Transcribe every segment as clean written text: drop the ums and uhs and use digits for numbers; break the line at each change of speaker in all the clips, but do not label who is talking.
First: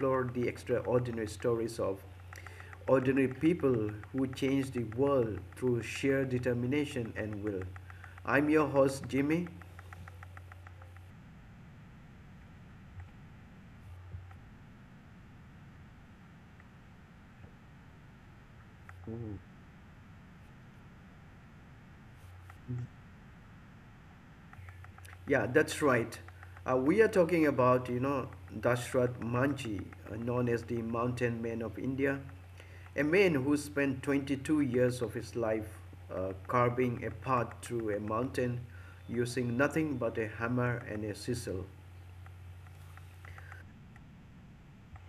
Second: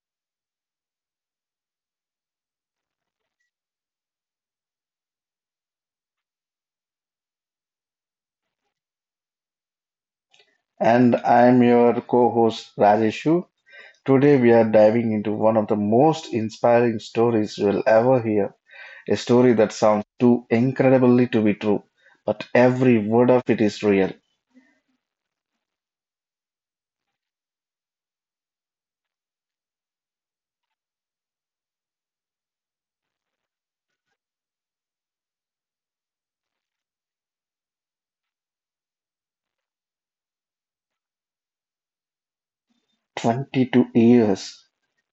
explore the extraordinary stories of ordinary people who change the world through sheer determination and will. I'm your host, Jimmy.
And I'm your co host Rajeshu. Today, we are diving into one of the most inspiring stories you'll ever hear. A story that sounds too incredibly to be true, but every word of it is real.
Yeah, that's right. We are talking about, you know, Dashrath Manji, known as the Mountain Man of India, a man who spent 22 years of his life carving a path through a mountain using nothing but a hammer and a chisel.
22 years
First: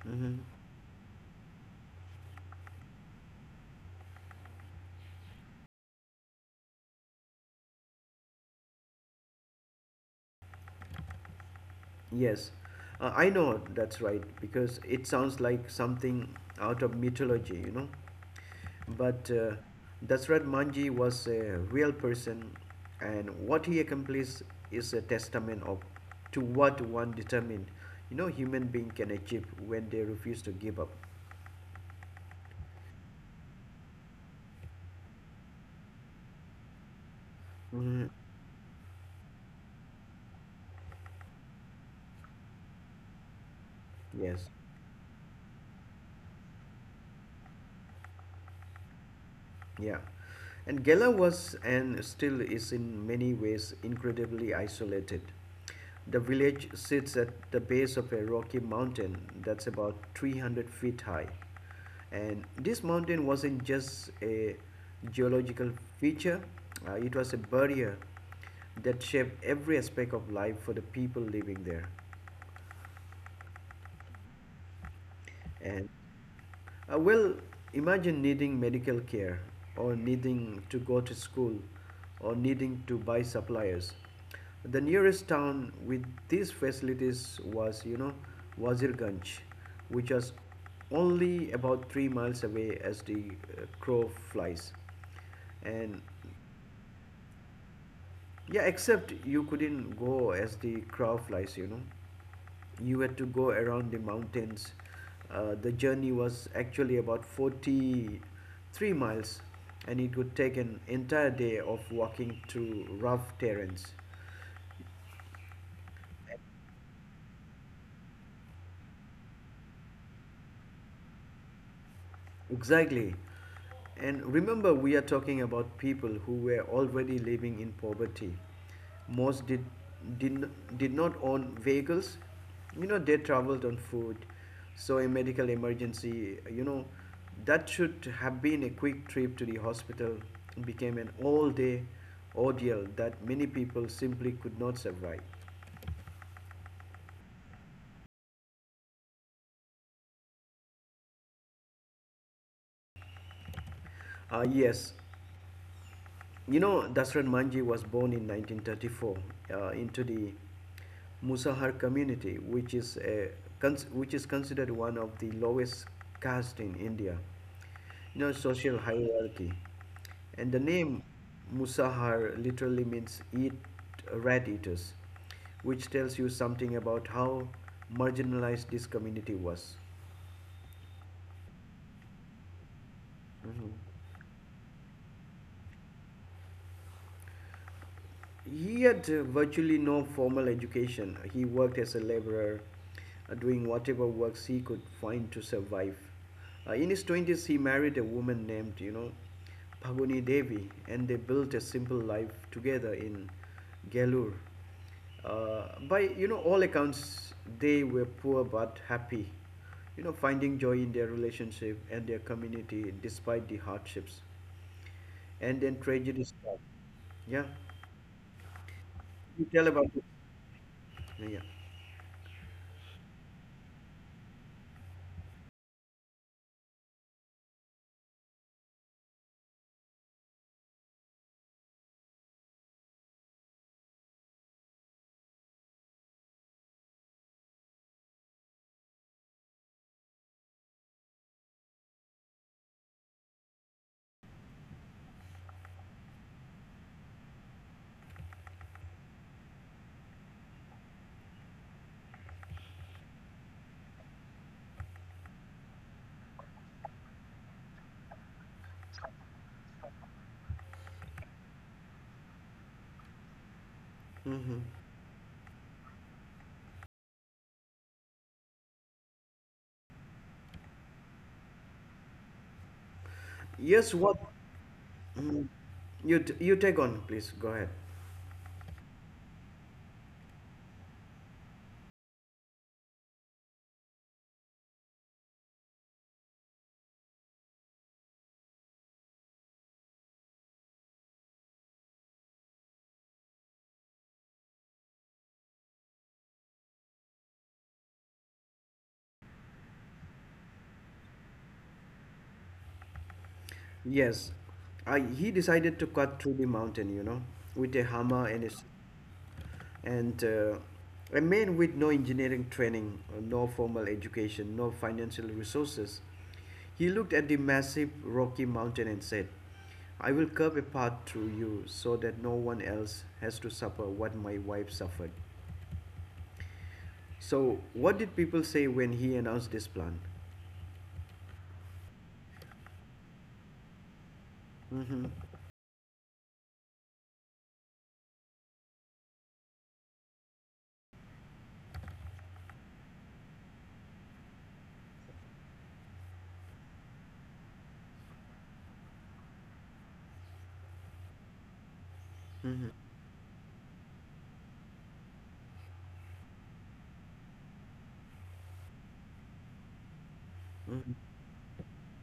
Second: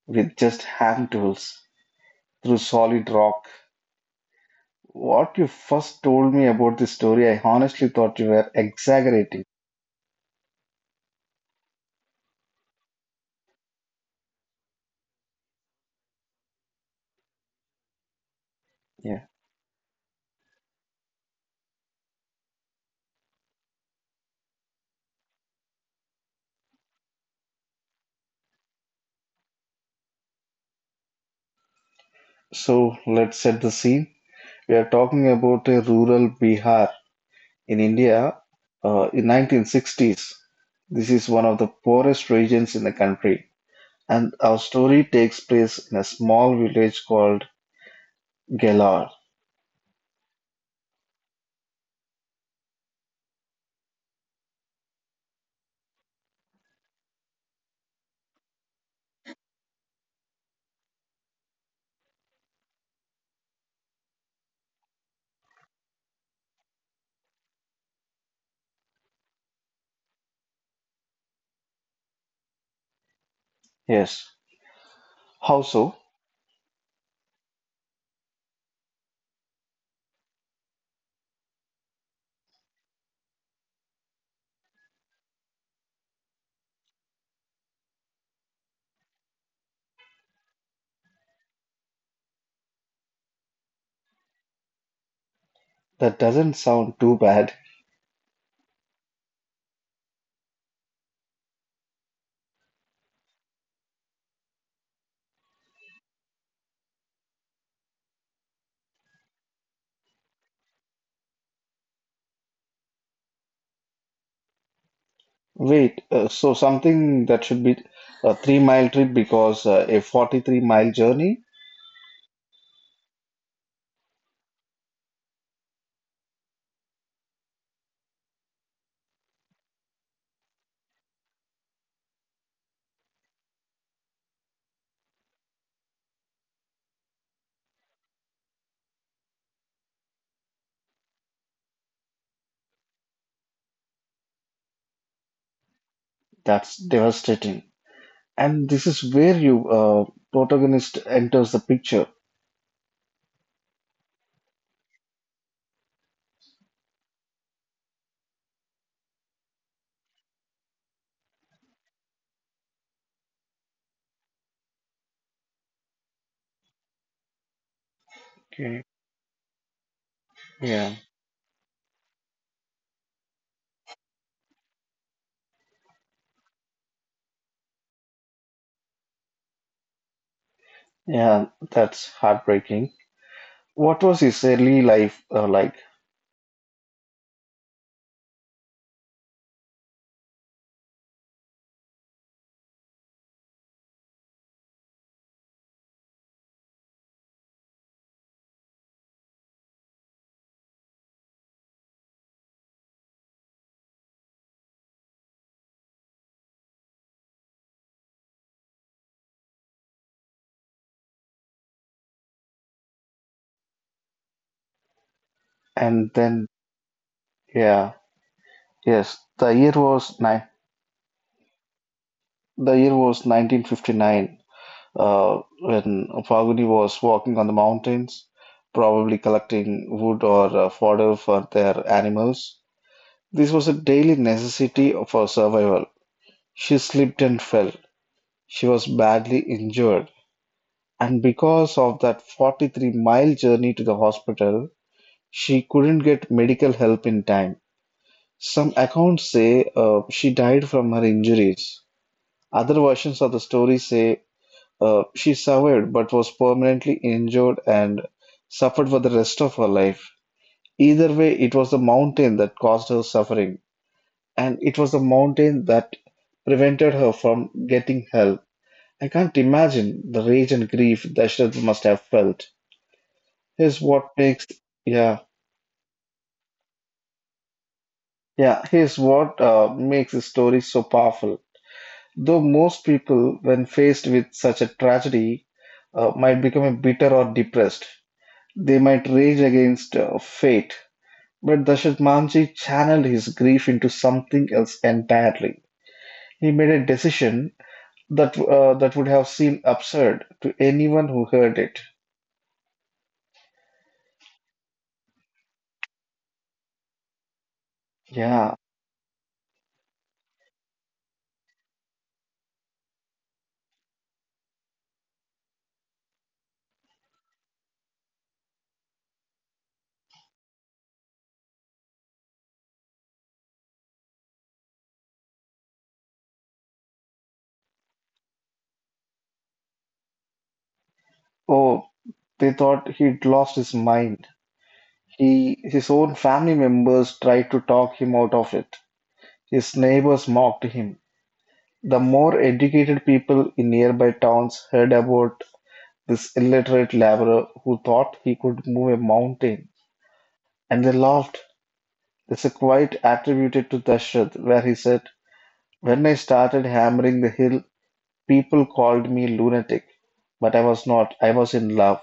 with
hmm
just hand tools through solid rock. What you first told me about this story, I honestly thought you were exaggerating.
Yes, I know that's right because it sounds like something out of mythology, you know.
Yeah.
But Dasrat Manji was a real person, and what he accomplished is a testament of to what one determined, you know, human being can achieve when they refuse to give up.
So let's set the scene. We are talking about a rural Bihar in
hmm
India, in 1960s, this is one of the poorest regions in the country, and
Yes,
our story takes place in a small village called Gelar.
yeah. And Gela was and still is in many ways incredibly isolated. The village sits at the base of a rocky mountain that's about 300 feet high. And this mountain wasn't just a geological feature, it was a barrier that shaped every aspect of life for the people living there.
Yes, how
And
so?
uh, well, Imagine needing medical care, or needing to go to school, or needing to buy supplies. The nearest town with these facilities was, you know, Wazirganj, which was only about 3 miles away as the crow flies. And
That doesn't sound too bad.
yeah, except you couldn't go as the crow flies, you know. You had to go around the mountains. The journey was actually about 43 miles, and it would take an entire day of walking through rough terrains.
Wait, so something that should be a 3 mile trip because a 43-mile journey?
Exactly. And remember, we are talking about people who were already living in poverty. Most did, did, did not own vehicles. You know, they traveled on foot. So, a medical emergency, you know, that should have been a quick trip to the hospital, became an all day ordeal that many people simply could not survive.
That's devastating. And this is where you protagonist enters the picture.
Uh, yes, You know, Dasran Manji was born in 1934 into the Musahar community, which is considered one of the lowest caste in India. You know, social
Okay.
hierarchy. And the
Yeah.
name Musahar literally means eat rat eaters, which tells you something about how marginalized this community was.
Yeah, that's heartbreaking.
Mhm.
What was his early life like?
He had virtually no formal education. He worked as a laborer, doing whatever works he could find to survive. In his 20s, he married a woman named, you know, Bhaguni Devi, and they built a simple life together in Gailur. By you know, all accounts, they were poor but happy, you know, finding joy in their relationship and their community despite the hardships. And then
And
tragedy
then,
struck. Yeah.
yeah, yes,
You tell about it. Yeah.
the year was 1959 when Falguni was walking on the mountains, probably collecting wood or fodder for their animals. This was a daily necessity for survival. She slipped and fell. She was badly injured, and because of that 43-mile journey to the hospital, she couldn't get medical help in time. Some accounts say she died from her injuries. Other versions of the story say she survived but was permanently injured and suffered for the rest of her life. Either way, it was the mountain that caused her suffering, and
Hmm.
it was the mountain that prevented her from getting help. I can't imagine the rage and grief Dashrath must have felt. Here's
Yes,
what
what?
makes, yeah,
Mhm. You take on, please. Go ahead.
yeah, here's what makes the story so powerful. Though most people, when faced with such a tragedy, might become bitter or depressed, they might rage against fate. But Dashrath Manji channeled his grief into something else entirely. He made a decision that would have seemed absurd to anyone who heard it.
Yes. I, he decided to cut through the mountain, you know, with a hammer and
Yeah.
his, and a man with no engineering training, no formal education, no financial resources. He looked at the massive rocky mountain and said, I will carve a path through you so that no one else has to suffer what my wife suffered. So, what did people say when he announced this plan?
Oh, they thought he'd lost his mind.
Mm-hmm.
He, his own family members tried to talk him out of it. His neighbors mocked him. The more educated people in nearby towns heard about this illiterate laborer who thought he could move a mountain, and they laughed. There's a quote attributed to Dashrath where he said, "When I started hammering the hill, people called me lunatic, but I was
Hmm.
not. I was in love."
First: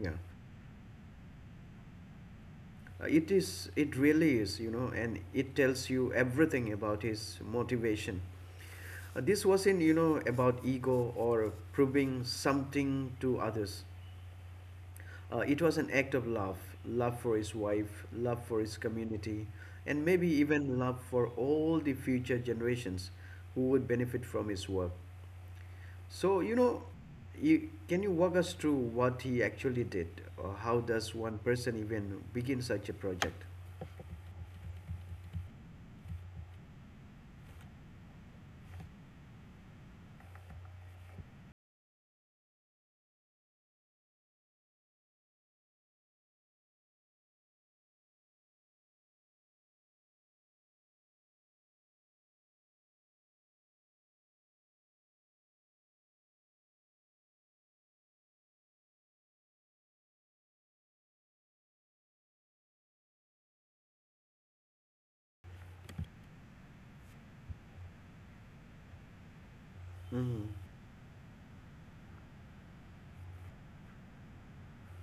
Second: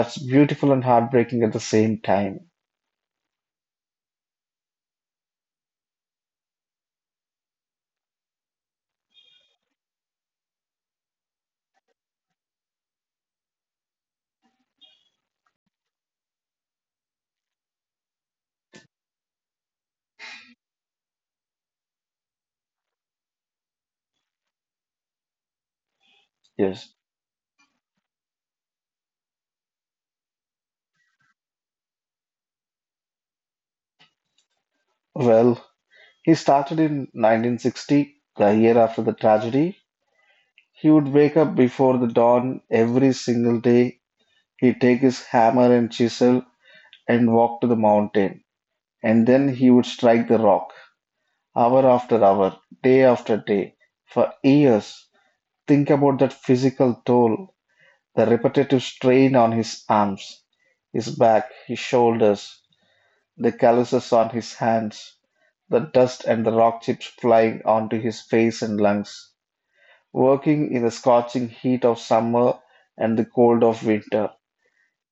Yeah,
beautiful and heartbreaking at the same time.
It is. It really is, you know, and it tells you everything about his motivation. This wasn't, you know, about ego or proving something to others. It was an act of love, love for his wife, love for his community, and maybe even love for all the future generations who would benefit from his work. So,
Yes.
can you walk us through what he actually did? Or how does one person even begin such a project?
Well, he started in 1960, the year after the tragedy. He would wake up before the dawn every single day. He'd take his hammer and chisel and walk to the mountain, and then he would strike the rock, hour after hour, day after day, for years. Think about that physical toll, the repetitive strain on his arms, his back, his shoulders, the calluses on his hands, the dust and the rock chips flying onto his face and lungs,
Hmm.
working in the scorching heat of summer and the cold of winter.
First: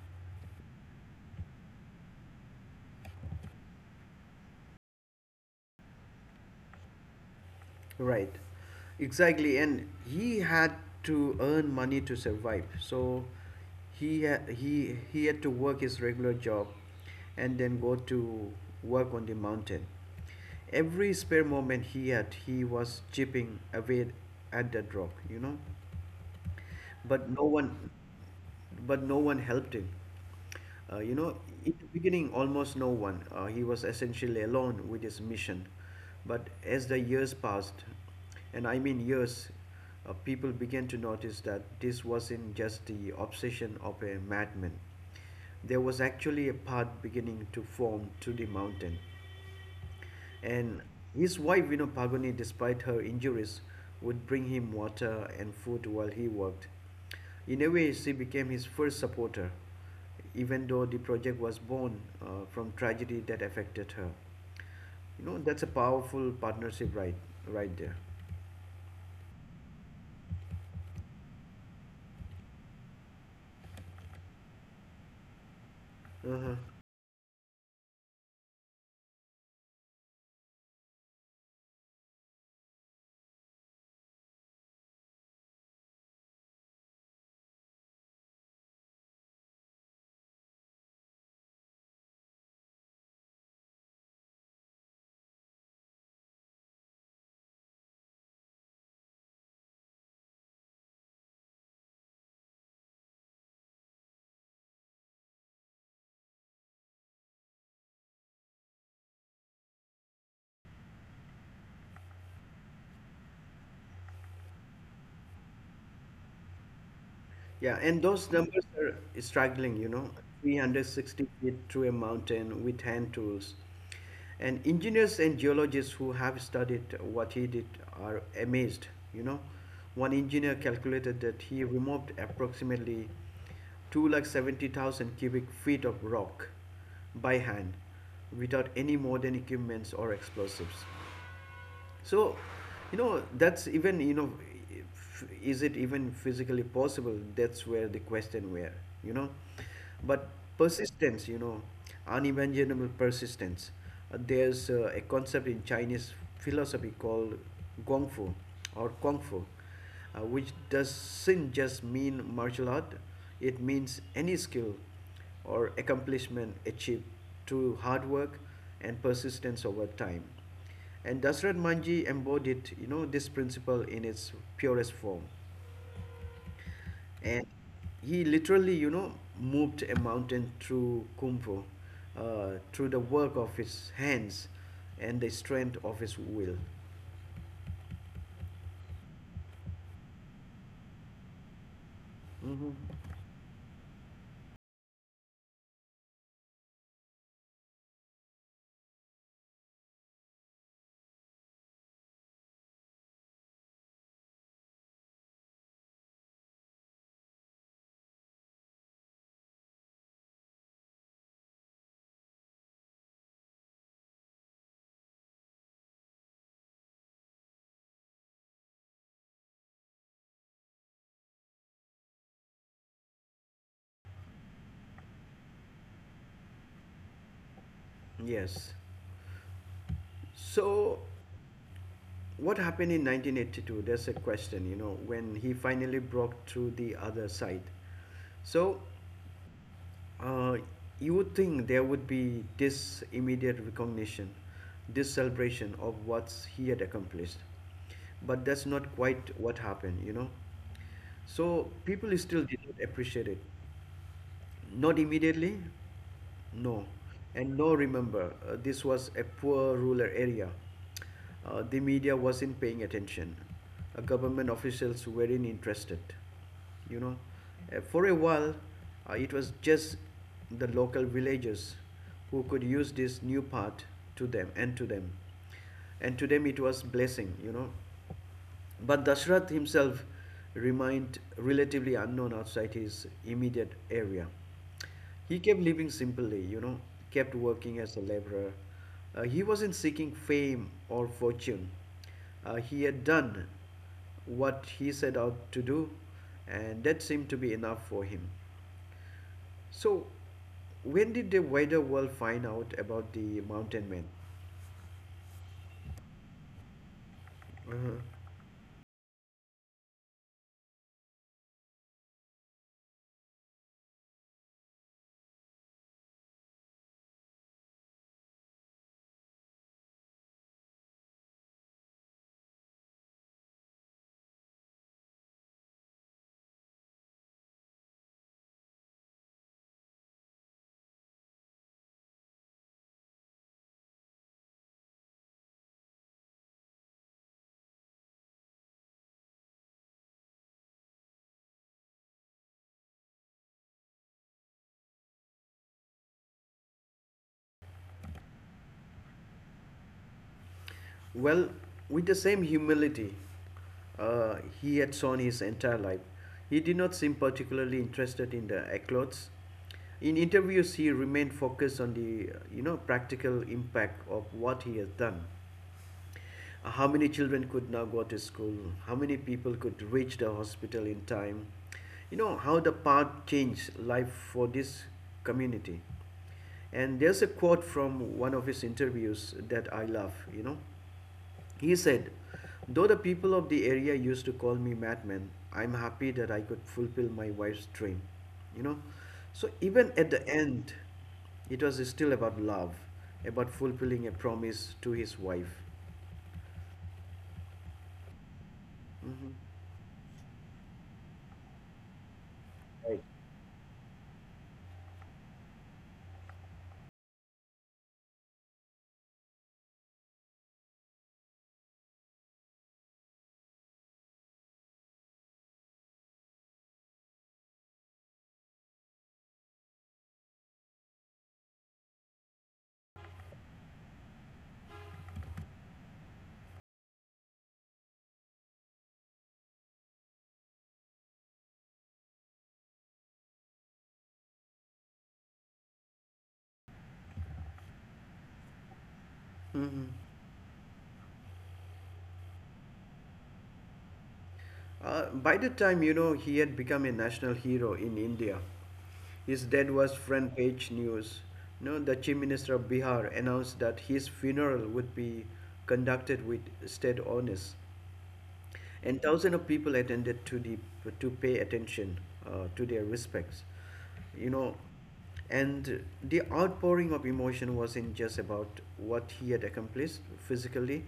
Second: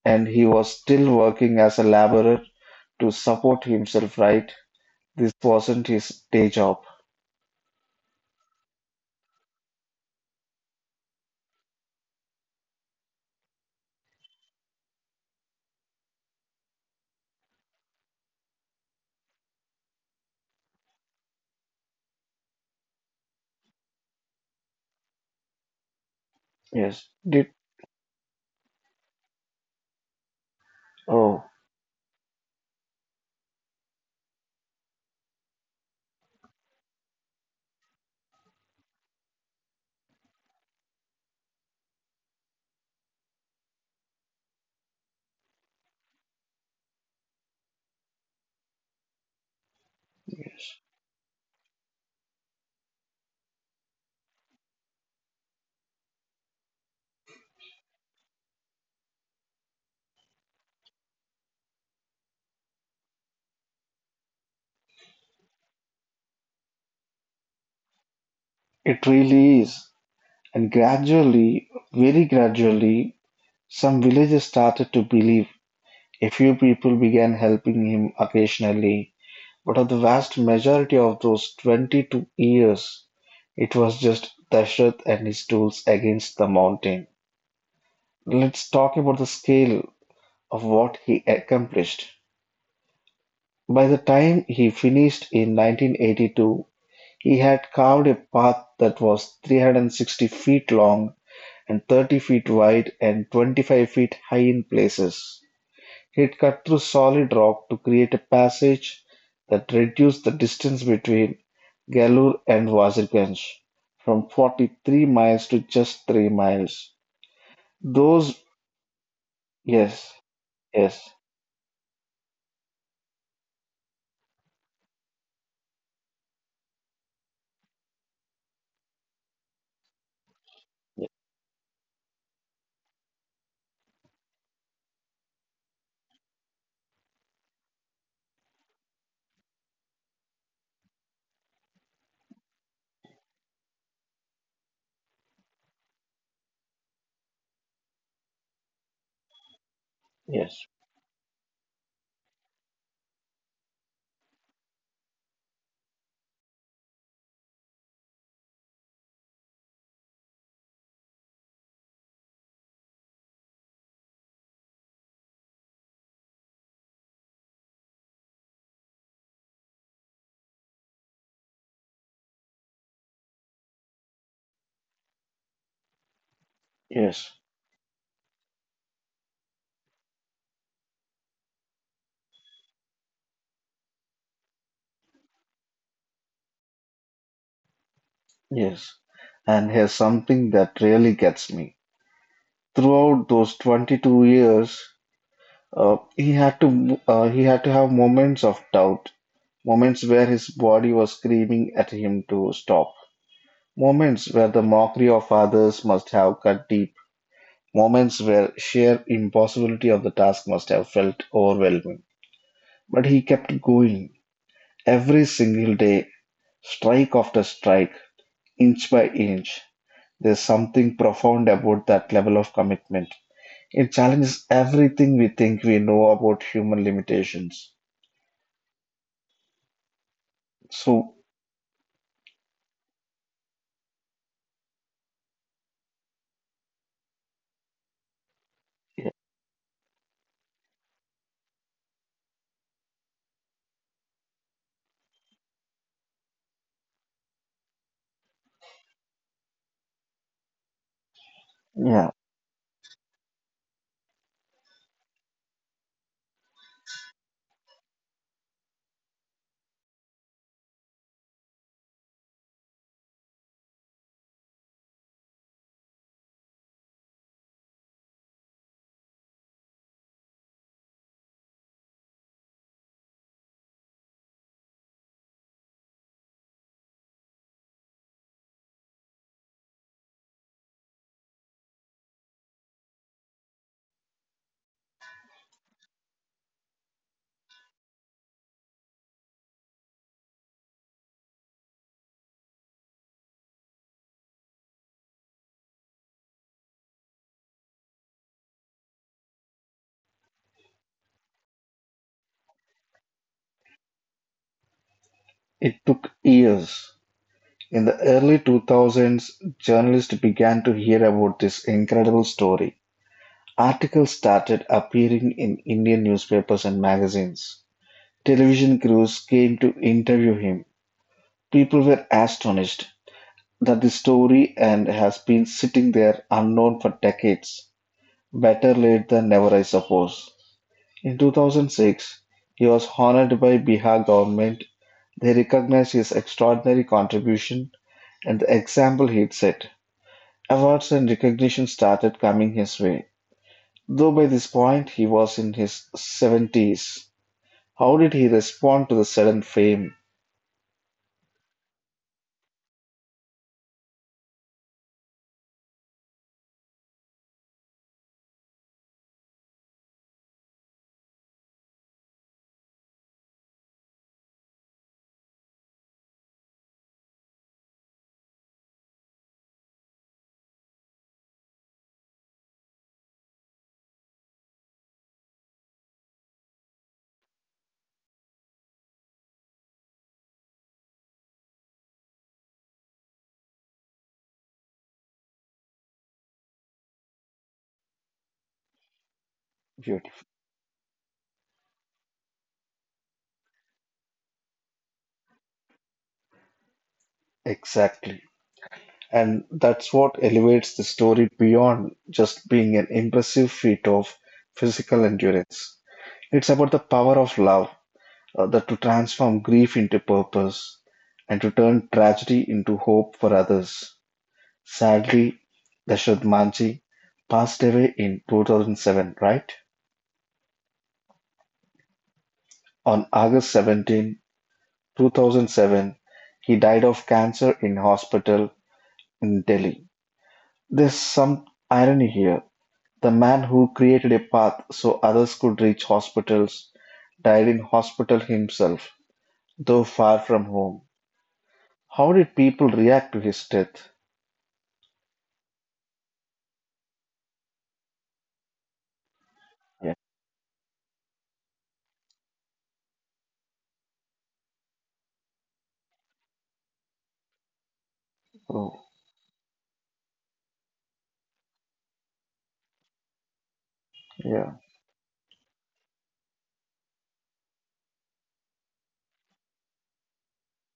And he was still working as a laborer to support himself, right? This wasn't his day job.
Right. Exactly. And he had to earn money to survive. So he had to work his regular job and then go to work on the mountain. Every spare moment he had, he was chipping away at that rock, you know.
Yes.
but no
Did
one but no one helped him you know
oh,
in the beginning almost no one he was essentially alone with his mission but as the years passed and I mean years people began to notice that this wasn't just the obsession of a madman there was actually a path beginning to form to the mountain and his wife, you know, Pagoni, despite her injuries, would bring him water and food while he worked. In a way, she became his first supporter, even though the project was born from tragedy that affected her. You know, that's a powerful partnership right, right there.
it really is. And gradually, very gradually, some villagers started to believe. A
Uh-huh.
few people began helping him occasionally, but of the vast majority of those 22 years, it was just Dashrath and his tools against the mountain. Let's talk about the scale of what he accomplished. By the time he finished in 1982, he had carved a path that was 360 feet long and 30 feet wide and 25 feet high in places. He'd cut through solid rock to create a passage that reduced the distance between Galur and Wazirganj from 43 miles to just 3 miles.
Yeah, and those
Those,
numbers are struggling, you know,
yes, yes,
360 feet through a mountain with hand tools. And engineers and geologists who have studied what he did are amazed, you know. One engineer calculated that he removed approximately 270,000 cubic feet of rock by hand without any modern equipments or explosives. So, you know, that's even, you know, is it even physically possible? That's where the question where, you know. But
yes,
persistence, you know, unimaginable persistence. There's a concept in Chinese philosophy called Gong Fu or Kung Fu, which doesn't just mean martial art, it means any skill or accomplishment achieved through hard work and persistence over time. And Dasrat Manji embodied, you know, this principle in its purest form.
yes,
And he literally, you know, moved a mountain through Kung Fu, through the work of his hands and the strength of his will.
yes. And here's something that really gets me.
Hmm.
Throughout those 22 years, he had to have moments of doubt, moments where his body was screaming at him to stop, moments where the mockery of others must have cut deep, moments where sheer impossibility of the task must have felt overwhelming. But he kept going every single day, strike after strike, inch by inch. There's something profound about that level of commitment. It challenges everything we think we know about human limitations.
Yes. So,
So.
what happened in 1982? There's a question, you know, when he finally broke through the other side. So, Uh, you would think there would be this immediate recognition, this celebration of what he had accomplished. But that's not quite what happened, you know. So people
Yeah,
still did not appreciate it. Not immediately? No. And no, remember, this was a poor rural area. The media wasn't paying attention. Government officials weren't interested. You know, For a while, it was just the local villagers who could use this new path to them and to them. And to them, it was blessing, you know. But Dashrath himself remained relatively unknown outside his immediate area. He kept living simply, you know, kept working as a laborer. He wasn't seeking fame or fortune. He had done what he set out to do, and that seemed to be enough for him. So, when did the wider world find out about the mountain men?
it took years. In the early 2000s, journalists began to hear about this incredible story. Articles started appearing in Indian newspapers and magazines. Television crews came to interview him. People were astonished that the story and has been sitting there unknown for decades. Better late than never, I suppose. In 2006, he was honored by Bihar government. They recognized his extraordinary contribution and the example he'd set. Awards and recognition started coming his way, though by this point he was in his 70s. How did he respond to the sudden fame?
Well, with the same humility uh, he had shown his entire life, he did not seem particularly interested in the eclogues. In interviews, he remained focused on the you know practical impact of what he has done. How many children could now go to school? How many people could reach the hospital in time? You know how the path changed life for this community. And there's a quote from one of his interviews that I love, you know. He said, though the people of the area used to call me madman, I'm happy that I could fulfill my wife's dream. You know? So even at the
Beautiful.
end, it was still about love, about fulfilling a promise to his wife.
Exactly.
Mhm.
And that's what elevates the story beyond just being an
Right.
impressive feat of physical endurance. It's about the power of love, that to transform grief into purpose and to turn tragedy into hope for others. Sadly, Dashrath-manji passed away in 2007, right? On August 17, 2007, he died of cancer in hospital in Delhi. There's some irony here. The man who created a path so others could reach hospitals died in hospital himself,
Mhm.
though far from home. How did people react to his death?
By the time you know he had become a national hero in India, his death was
Yeah.
front page news. No, the chief minister of Bihar announced that his funeral would be conducted with state honors.
Oh,
And thousands of people attended to the to pay attention to their respects you know
yeah.
and the outpouring of emotion wasn't just about what he had accomplished physically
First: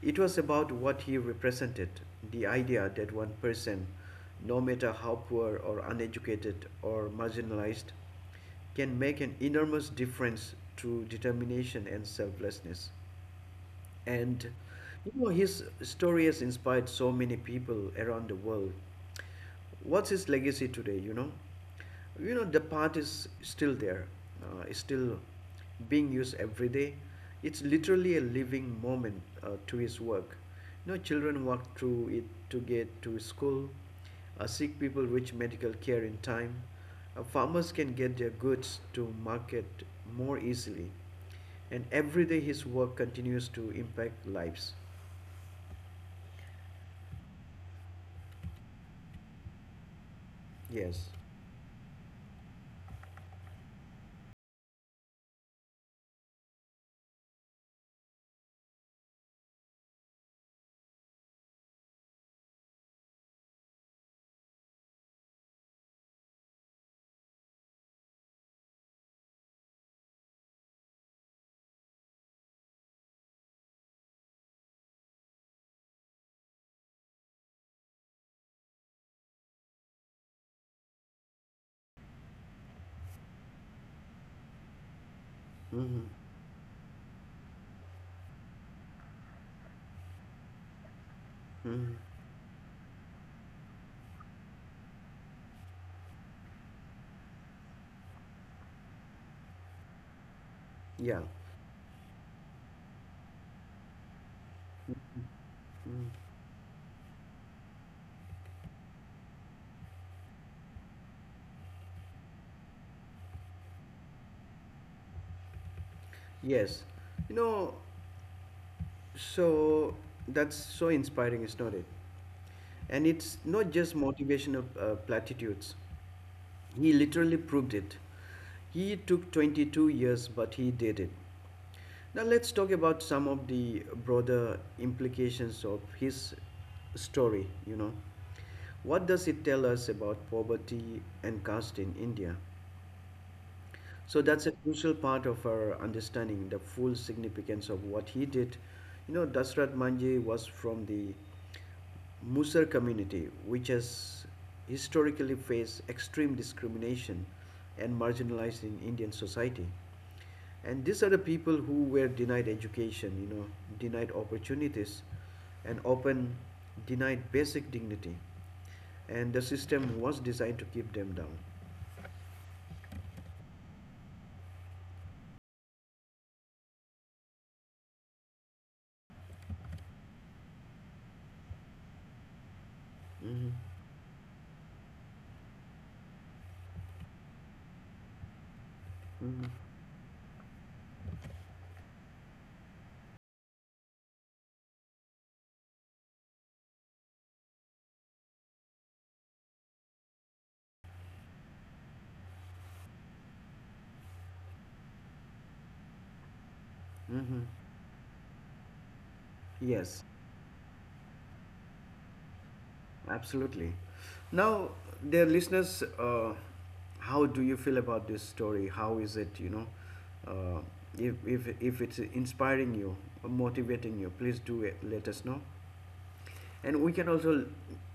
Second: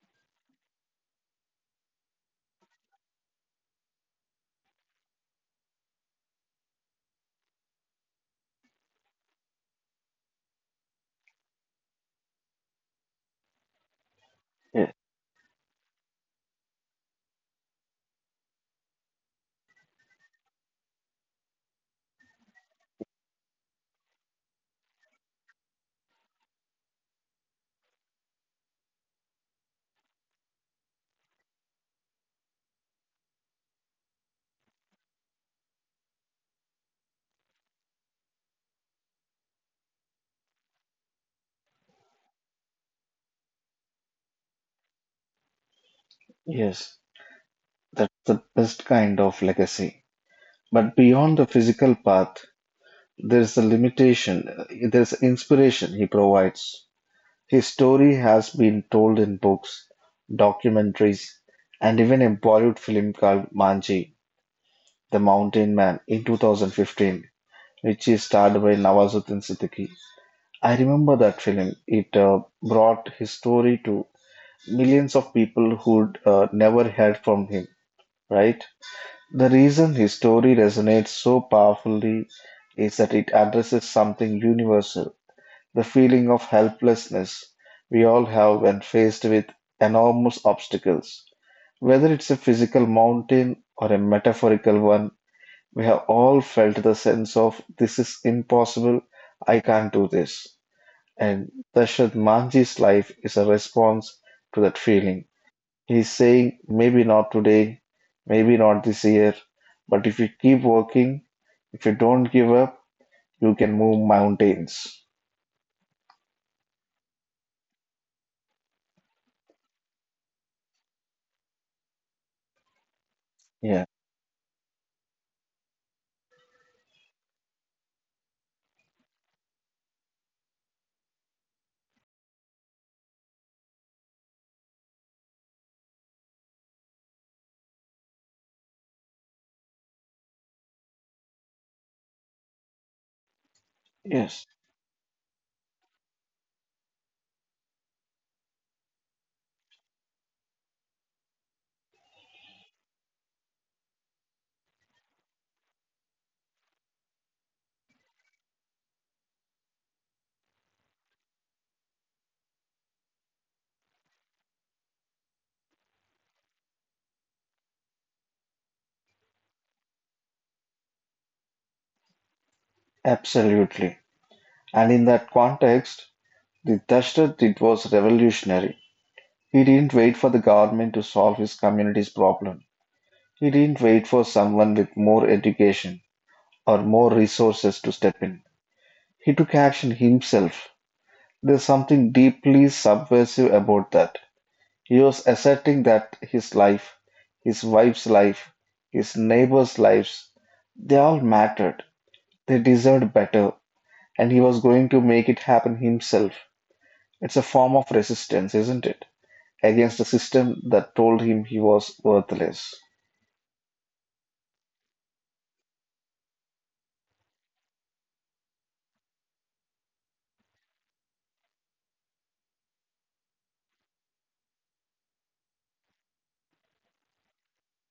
it was about what he represented the idea that one person no matter how poor or uneducated or marginalized can make an enormous difference through determination and selflessness and
Yes.
you know, his story has inspired so many people around the world. What's his legacy today, you know? You know, the path is still there, it's still being used every day. It's literally a living moment to his work. You know, children walk through it to get to school, sick people reach medical care in time, farmers can get their goods to market more easily and every day his work continues to impact lives.
Yes. That's the best kind of legacy. But
Yes.
beyond the physical path, there's a limitation, uh, there's inspiration he provides. His story has been told in books, documentaries, and even a Bollywood film called Manji, The Mountain Man, in 2015, which is starred by Nawazuddin Siddiqui. I remember that film. It brought his story to millions of people who'd never heard from him, right? The reason his story resonates so powerfully is that it addresses something universal the
Mm-hmm.
feeling of helplessness we all have when faced with enormous obstacles.
Hmm.
Whether it's a physical mountain or a metaphorical one, we have all felt the sense of this is impossible, I can't do this.
Yeah.
And Dashrath Manji's life is a response to that feeling.
Mm.
He's saying, maybe not today, maybe not this year, but if you keep working, if you don't give up, you can move mountains.
Yes. You know, so that's so inspiring, is not it? And it's not
Yeah.
just motivational platitudes. He literally proved it. He took 22 years, but he did it. Now, let's talk about some of the broader implications of his story. You know, what does it tell us about poverty and caste in India? So
Yes,
that's a crucial part of our understanding the full significance of what he did. You know, Dasrat Manji was from the Musar community, which has historically faced extreme discrimination and marginalized in Indian society. And these are the people who were denied education, you know, denied opportunities, and often denied basic dignity. And the system was designed to keep them down.
absolutely. And in that context, the Dashrath did was revolutionary. He didn't wait for the government to solve his community's problem. He
Hmm.
didn't wait for someone with more education or more resources to step in. He took
Hmm.
action himself. There's something deeply subversive about that. He was asserting that his life, his wife's life, his neighbors' lives, they all mattered, they deserved better, and he was going to make it happen himself. It's a
Hmm.
form of resistance, isn't it? Against
Yes,
the system that told him he was worthless.
absolutely. Now, dear listeners, how do you feel about this story? How is it? Uh, if it's inspiring you, motivating you, please do it, let us know. And we can also,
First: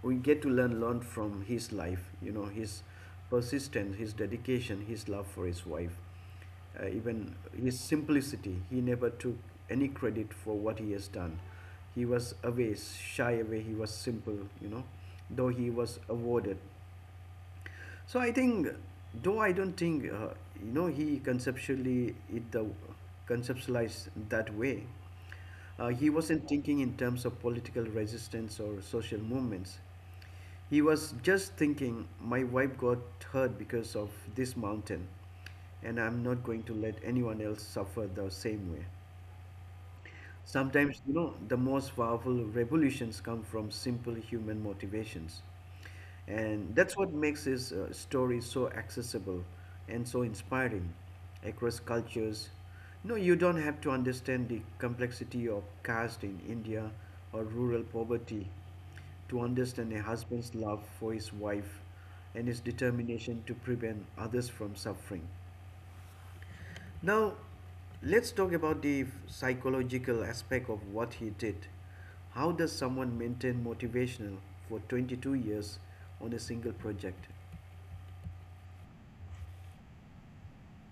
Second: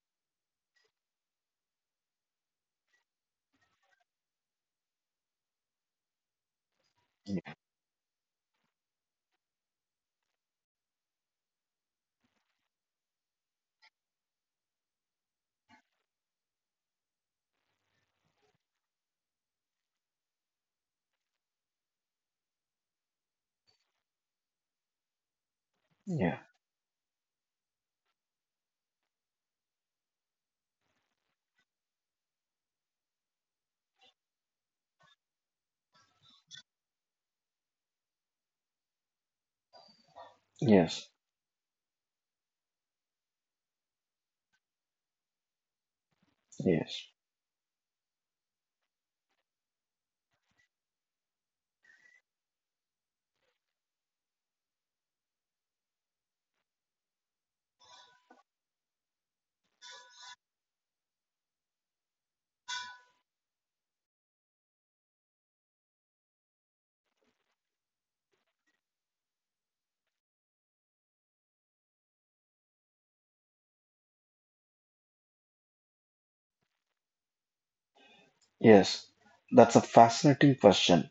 we get to learn from his life, you know, his persistence, his dedication, his love for his wife, even his simplicity. He never took any credit for what he has done. He was away, shy away, he was simple, you know, though he was awarded. So I think, though I don't think, you know, he conceptually it the conceptualized that way. He
Yeah.
wasn't thinking in terms of political resistance or social movements. He was just thinking, my wife got hurt because of this mountain, and I'm not going to let anyone else suffer the same way.
Yes.
Sometimes, you know, the most powerful revolutions come from simple human motivations. And
Yes.
that's what makes his story so accessible and so inspiring across cultures. No, you don't have to understand the complexity of caste in India or rural poverty to understand a husband's love for his wife and his determination to prevent others from suffering. Now, let's talk about the psychological aspect of what he did. How does someone maintain motivational for 22 years on a single project?
Yes. That's a fascinating question.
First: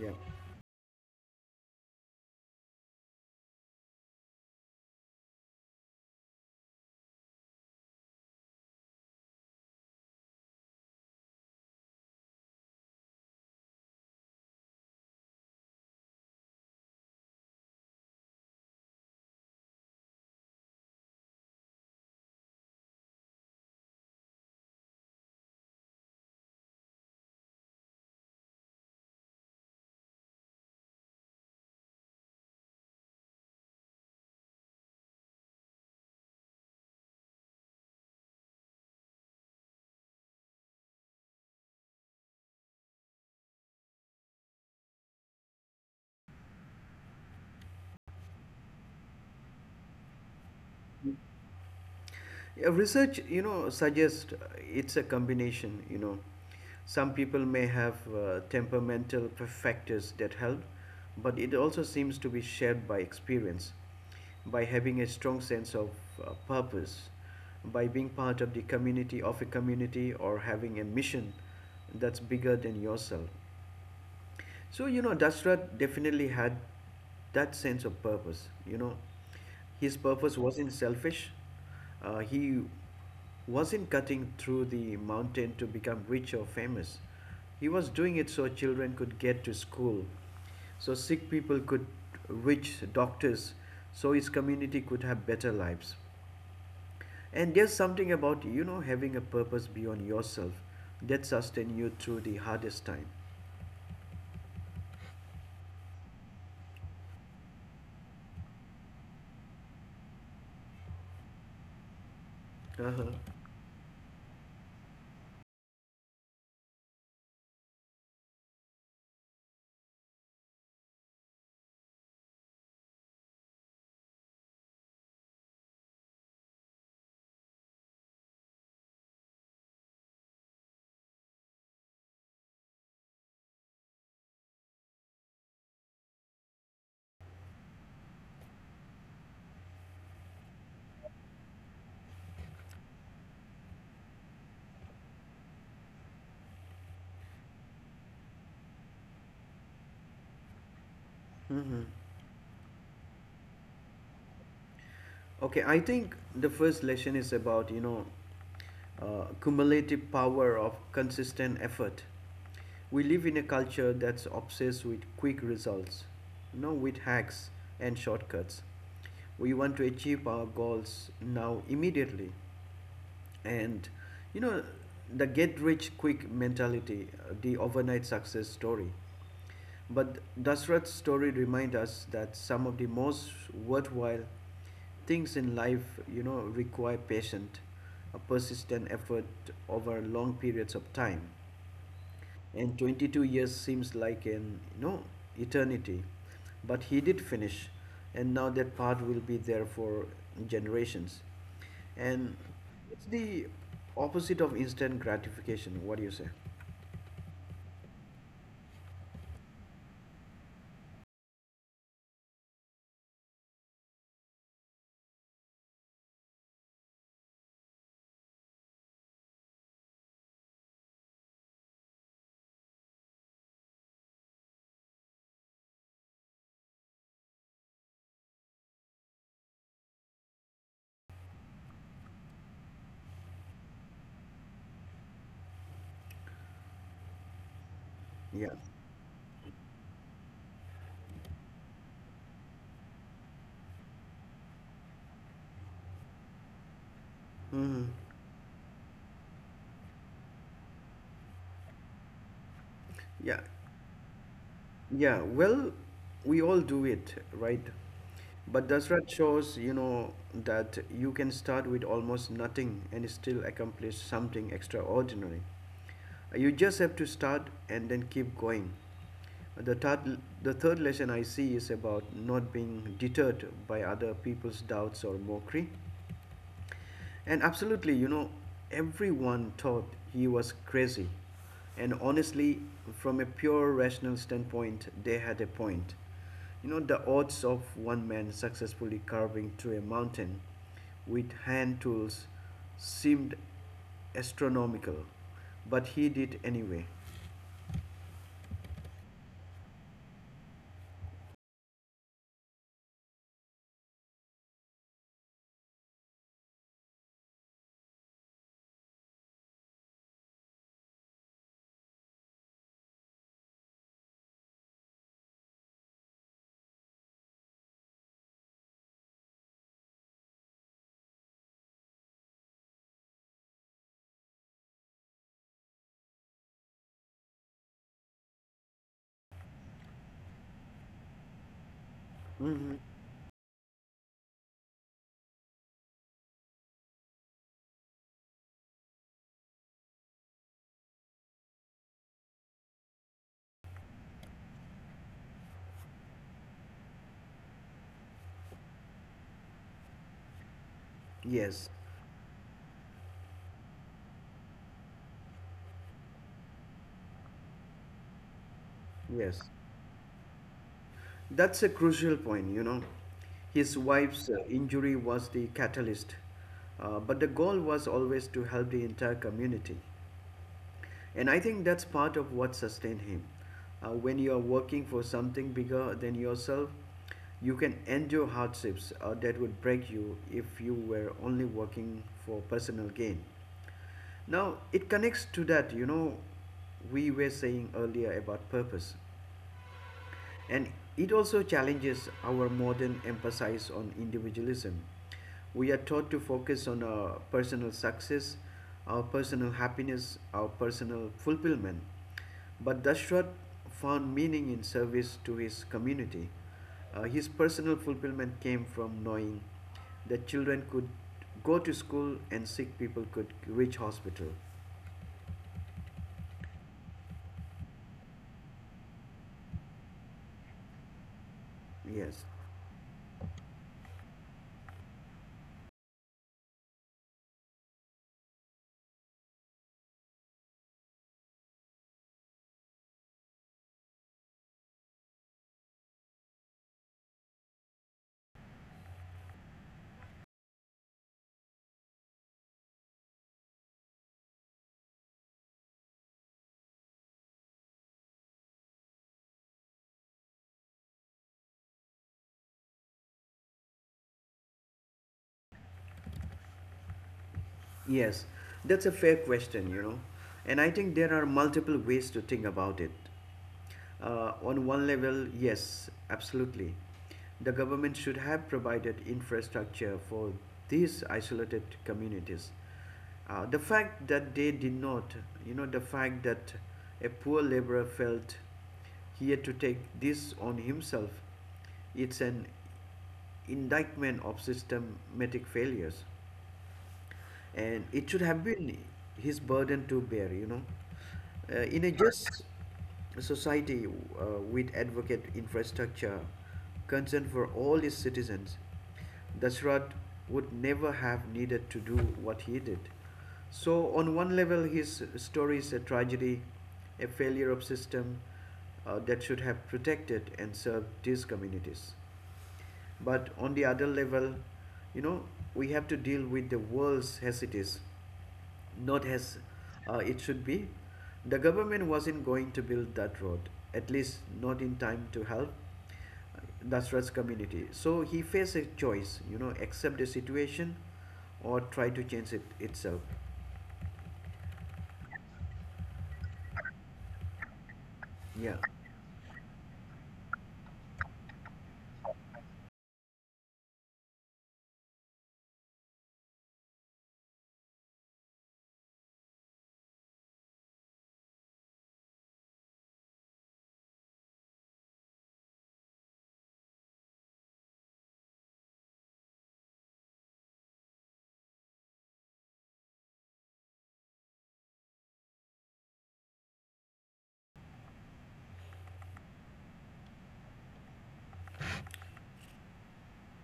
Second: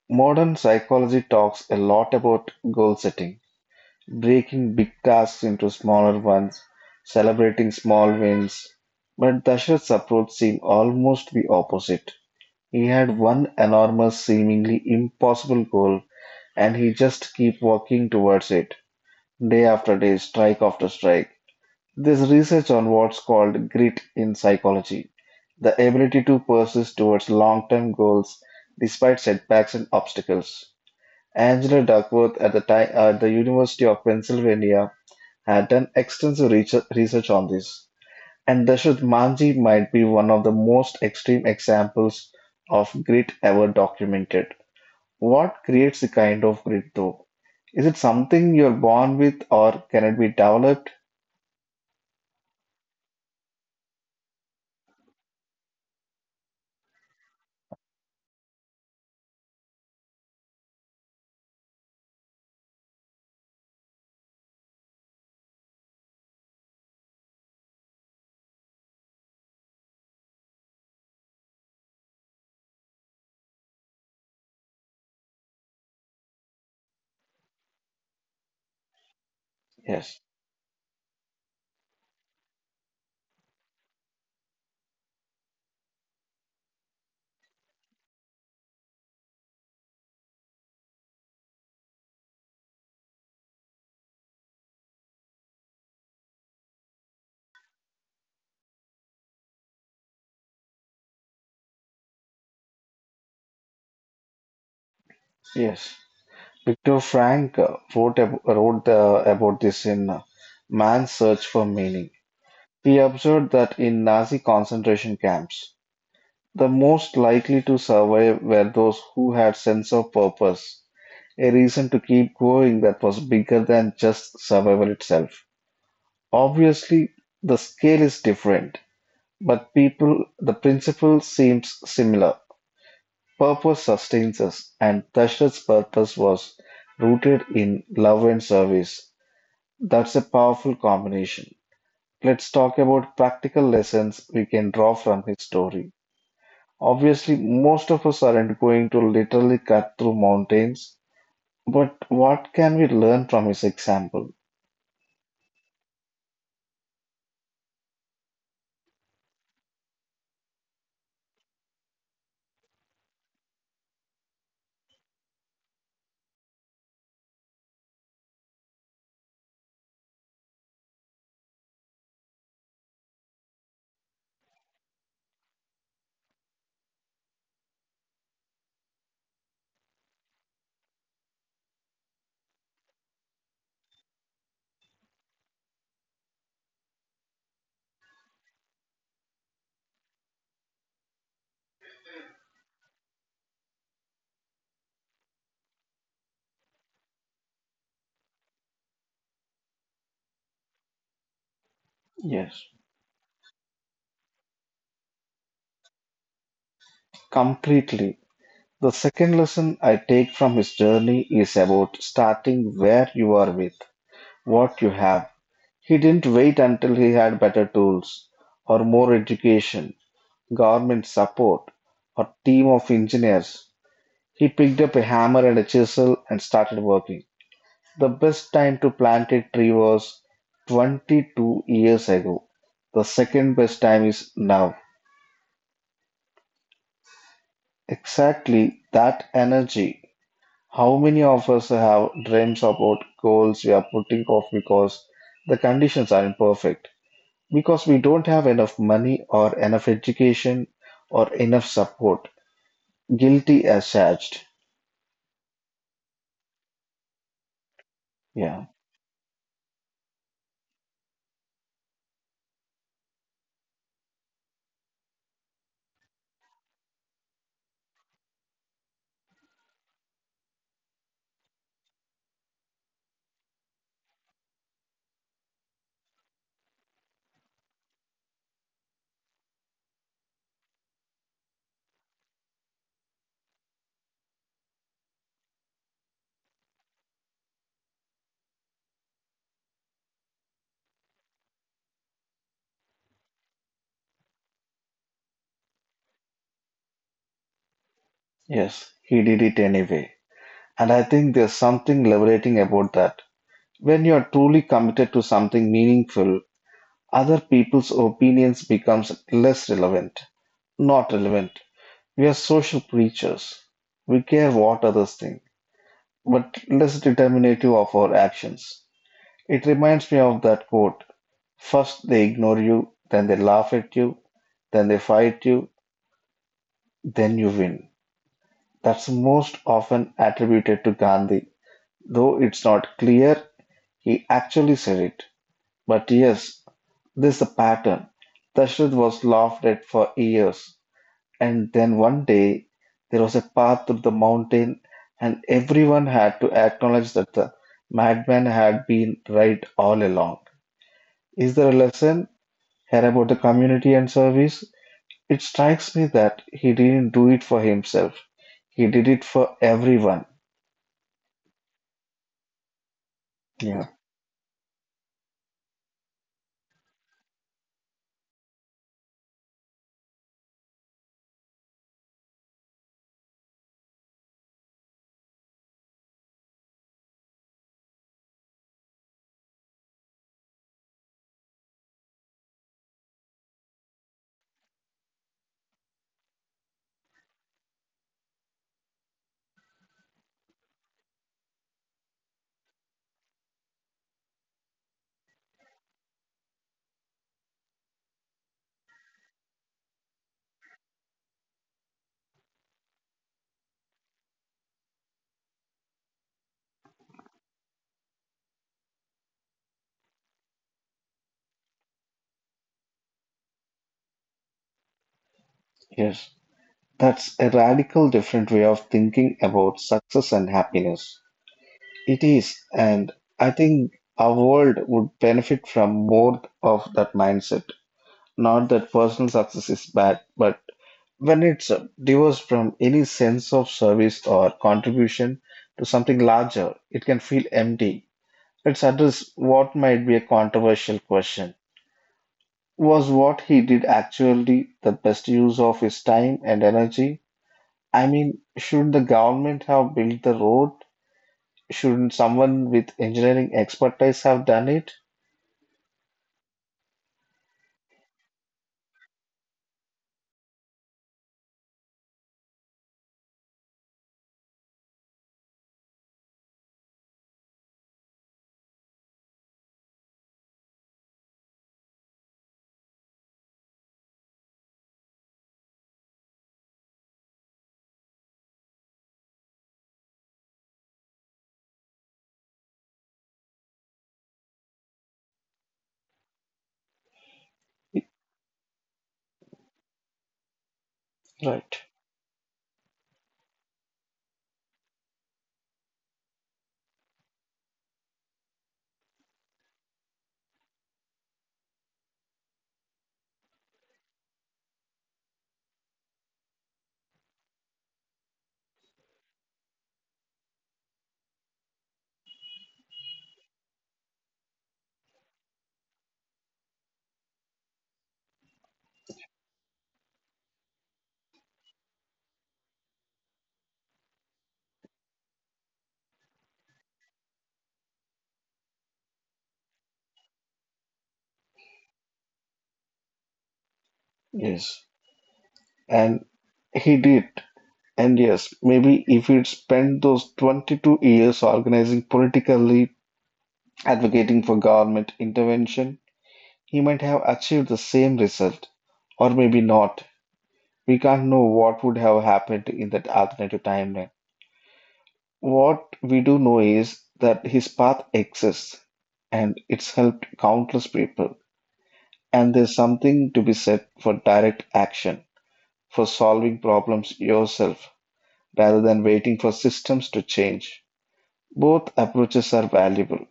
Yeah.
Modern psychology talks a lot about goal setting, breaking big tasks into smaller ones, celebrating small wins. But Dashrath's approach seemed almost the opposite. He had one enormous, seemingly impossible goal, and he just kept walking towards it, day after day, strike after strike. This research on what's called grit in psychology, the ability to persist towards long-term goals despite setbacks and obstacles. Angela Duckworth at the time at the University of Pennsylvania had done extensive research on this, and Dashrath Manji might be one of the most extreme examples of grit ever documented. What creates the kind of grit, though? Is it something you're born with, or can it be developed?
Yeah, research, you know, suggests it's a combination. You know, some people may have temperamental factors that help, but it also seems to be shared by experience, by having a strong sense of purpose, by being part of the community of a community or having a mission that's bigger than yourself. So, you know, Dashrath definitely had that sense of purpose. You know, his
Yes,
purpose wasn't selfish. He wasn't cutting through the mountain to become rich or famous. He was doing it so children could get to school, so sick people could reach doctors, so his community could have better lives. And there's something about, you know, having a purpose beyond yourself that sustain you through the hardest time.
yes. Viktor Frank wrote about this in Man's Search for Meaning.
Uh-huh.
He observed that in Nazi concentration camps, the most likely to survive were those who had sense of purpose a reason to keep going that was bigger than just survival itself. Obviously, the scale is different, but people, the principle seems similar. Purpose sustains us, and Dashrath's purpose was rooted in love and service. That's a powerful combination. Let's talk about practical lessons we can draw from his story. Obviously, most of us aren't going to literally cut through mountains,
Mm-hmm.
but what can we learn from his example?
Okay, I think the first lesson is about, you know, cumulative power of consistent effort. We live in a culture that's obsessed with quick results, you know, with hacks and shortcuts. We want to achieve our goals now immediately. And, you know, the get rich quick mentality, the overnight success story. But Dasrath's story reminds us that some of the most worthwhile things in life, you know, require patient, a persistent effort over long periods of time. And 22 years seems like an, you know, eternity. But he did finish, and now that part will be there for generations. And
Yes,
it's the opposite of instant gratification. What do you say?
completely. The second lesson I take from his journey is about starting where you are with what you have. He didn't wait until he had better tools or more education, government support, or team of engineers. He picked up a hammer and a chisel and started working. The best time to plant a tree was 22 years ago. The second best time is now.
Yeah.
Exactly that energy. How many of us have dreams about goals we are putting off because the conditions are imperfect,
Hmm.
because we don't have enough money or enough education or enough support?
Yeah.
Guilty as charged.
Yeah, well, we all do it, right? But
Yeah,
Dasrat shows, you know, that you can start with almost nothing and still accomplish something extraordinary. You just have to start and then keep going. The third lesson I see is about not being deterred by other people's doubts or mockery. And absolutely, you know, everyone thought he was crazy. And honestly, from a pure rational standpoint, they had a point. You know, the odds of one man successfully carving through a mountain with hand tools seemed astronomical, but he did anyway.
yes, he did it anyway. And I think there's something liberating about that. When you are truly committed to something meaningful, other people's opinions becomes less relevant. Not relevant. We are social creatures. We care what others think. But less determinative of our actions. It reminds me of that quote. First they ignore you, then they laugh at you, then they fight you, then you win. That's most often attributed to Gandhi, though it's not clear he actually said it. But yes, this is the pattern. Dashrath was laughed at for years. And then one day there was a path through the mountain, and everyone had to acknowledge that the madman had been right all along.
Yes,
Is there a lesson here about the community and service? It strikes me that he didn't do it for himself, he did
yes.
it for everyone.
That's a crucial point, you know. His
Yeah,
wife's injury was the catalyst, but the goal was always to help the entire community. And I think that's part of what sustained him. When you are working for something bigger than yourself, you can endure hardships that would break you if you were only working for personal gain. Now, it connects to that, you know, we were saying earlier about purpose. And it also challenges our modern emphasis on individualism. We are taught to focus on our personal success, our personal happiness, our personal fulfillment. But Dashrath found meaning in service to his community. His personal fulfillment came from knowing that children could go to school and sick people could reach hospital.
yes. That's a radical different way of thinking about success and happiness.
Yes.
It is, and I think our world would benefit from more of that mindset. Not that personal success is bad, but when it's divorced from any sense of service or contribution to something larger, it can feel empty. Let's address what might be a controversial question. Was what he did actually the best use of his time and energy? I mean, should the government have built the road? Shouldn't someone with engineering expertise have done it?
Yes, that's a fair question, you know. And I think there are multiple ways to think about it. On one level, yes, absolutely. The government should have provided infrastructure for these isolated communities. The fact that they did not, you know, the fact that a poor laborer felt he had to take this on himself, it's an indictment of systematic failures, and it should have been his burden to bear, you know, in a
Right.
just society, uh, with advocate infrastructure, concern for all its citizens, Dashrath would never have needed to do what he did. So, on one level, his story is a tragedy, a failure of system that should have protected and served these communities. But on the other level, you know, we have to deal with the world as it is, not as it should be. The government wasn't going to build that road, at least not in time to help the Dasrath's community. So he faced a choice, you know, accept the situation or try to change it itself.
Yes. And he did. And
Yeah.
yes, maybe if he'd spent those 22 years organizing politically, advocating for government intervention, he might have achieved the same result. Or maybe not. We can't know what would have happened in that alternative timeline. What we do know is that his path exists and it's helped countless people. And there's something to be said for direct action, for solving problems yourself rather than waiting for systems to change. Both approaches are valuable.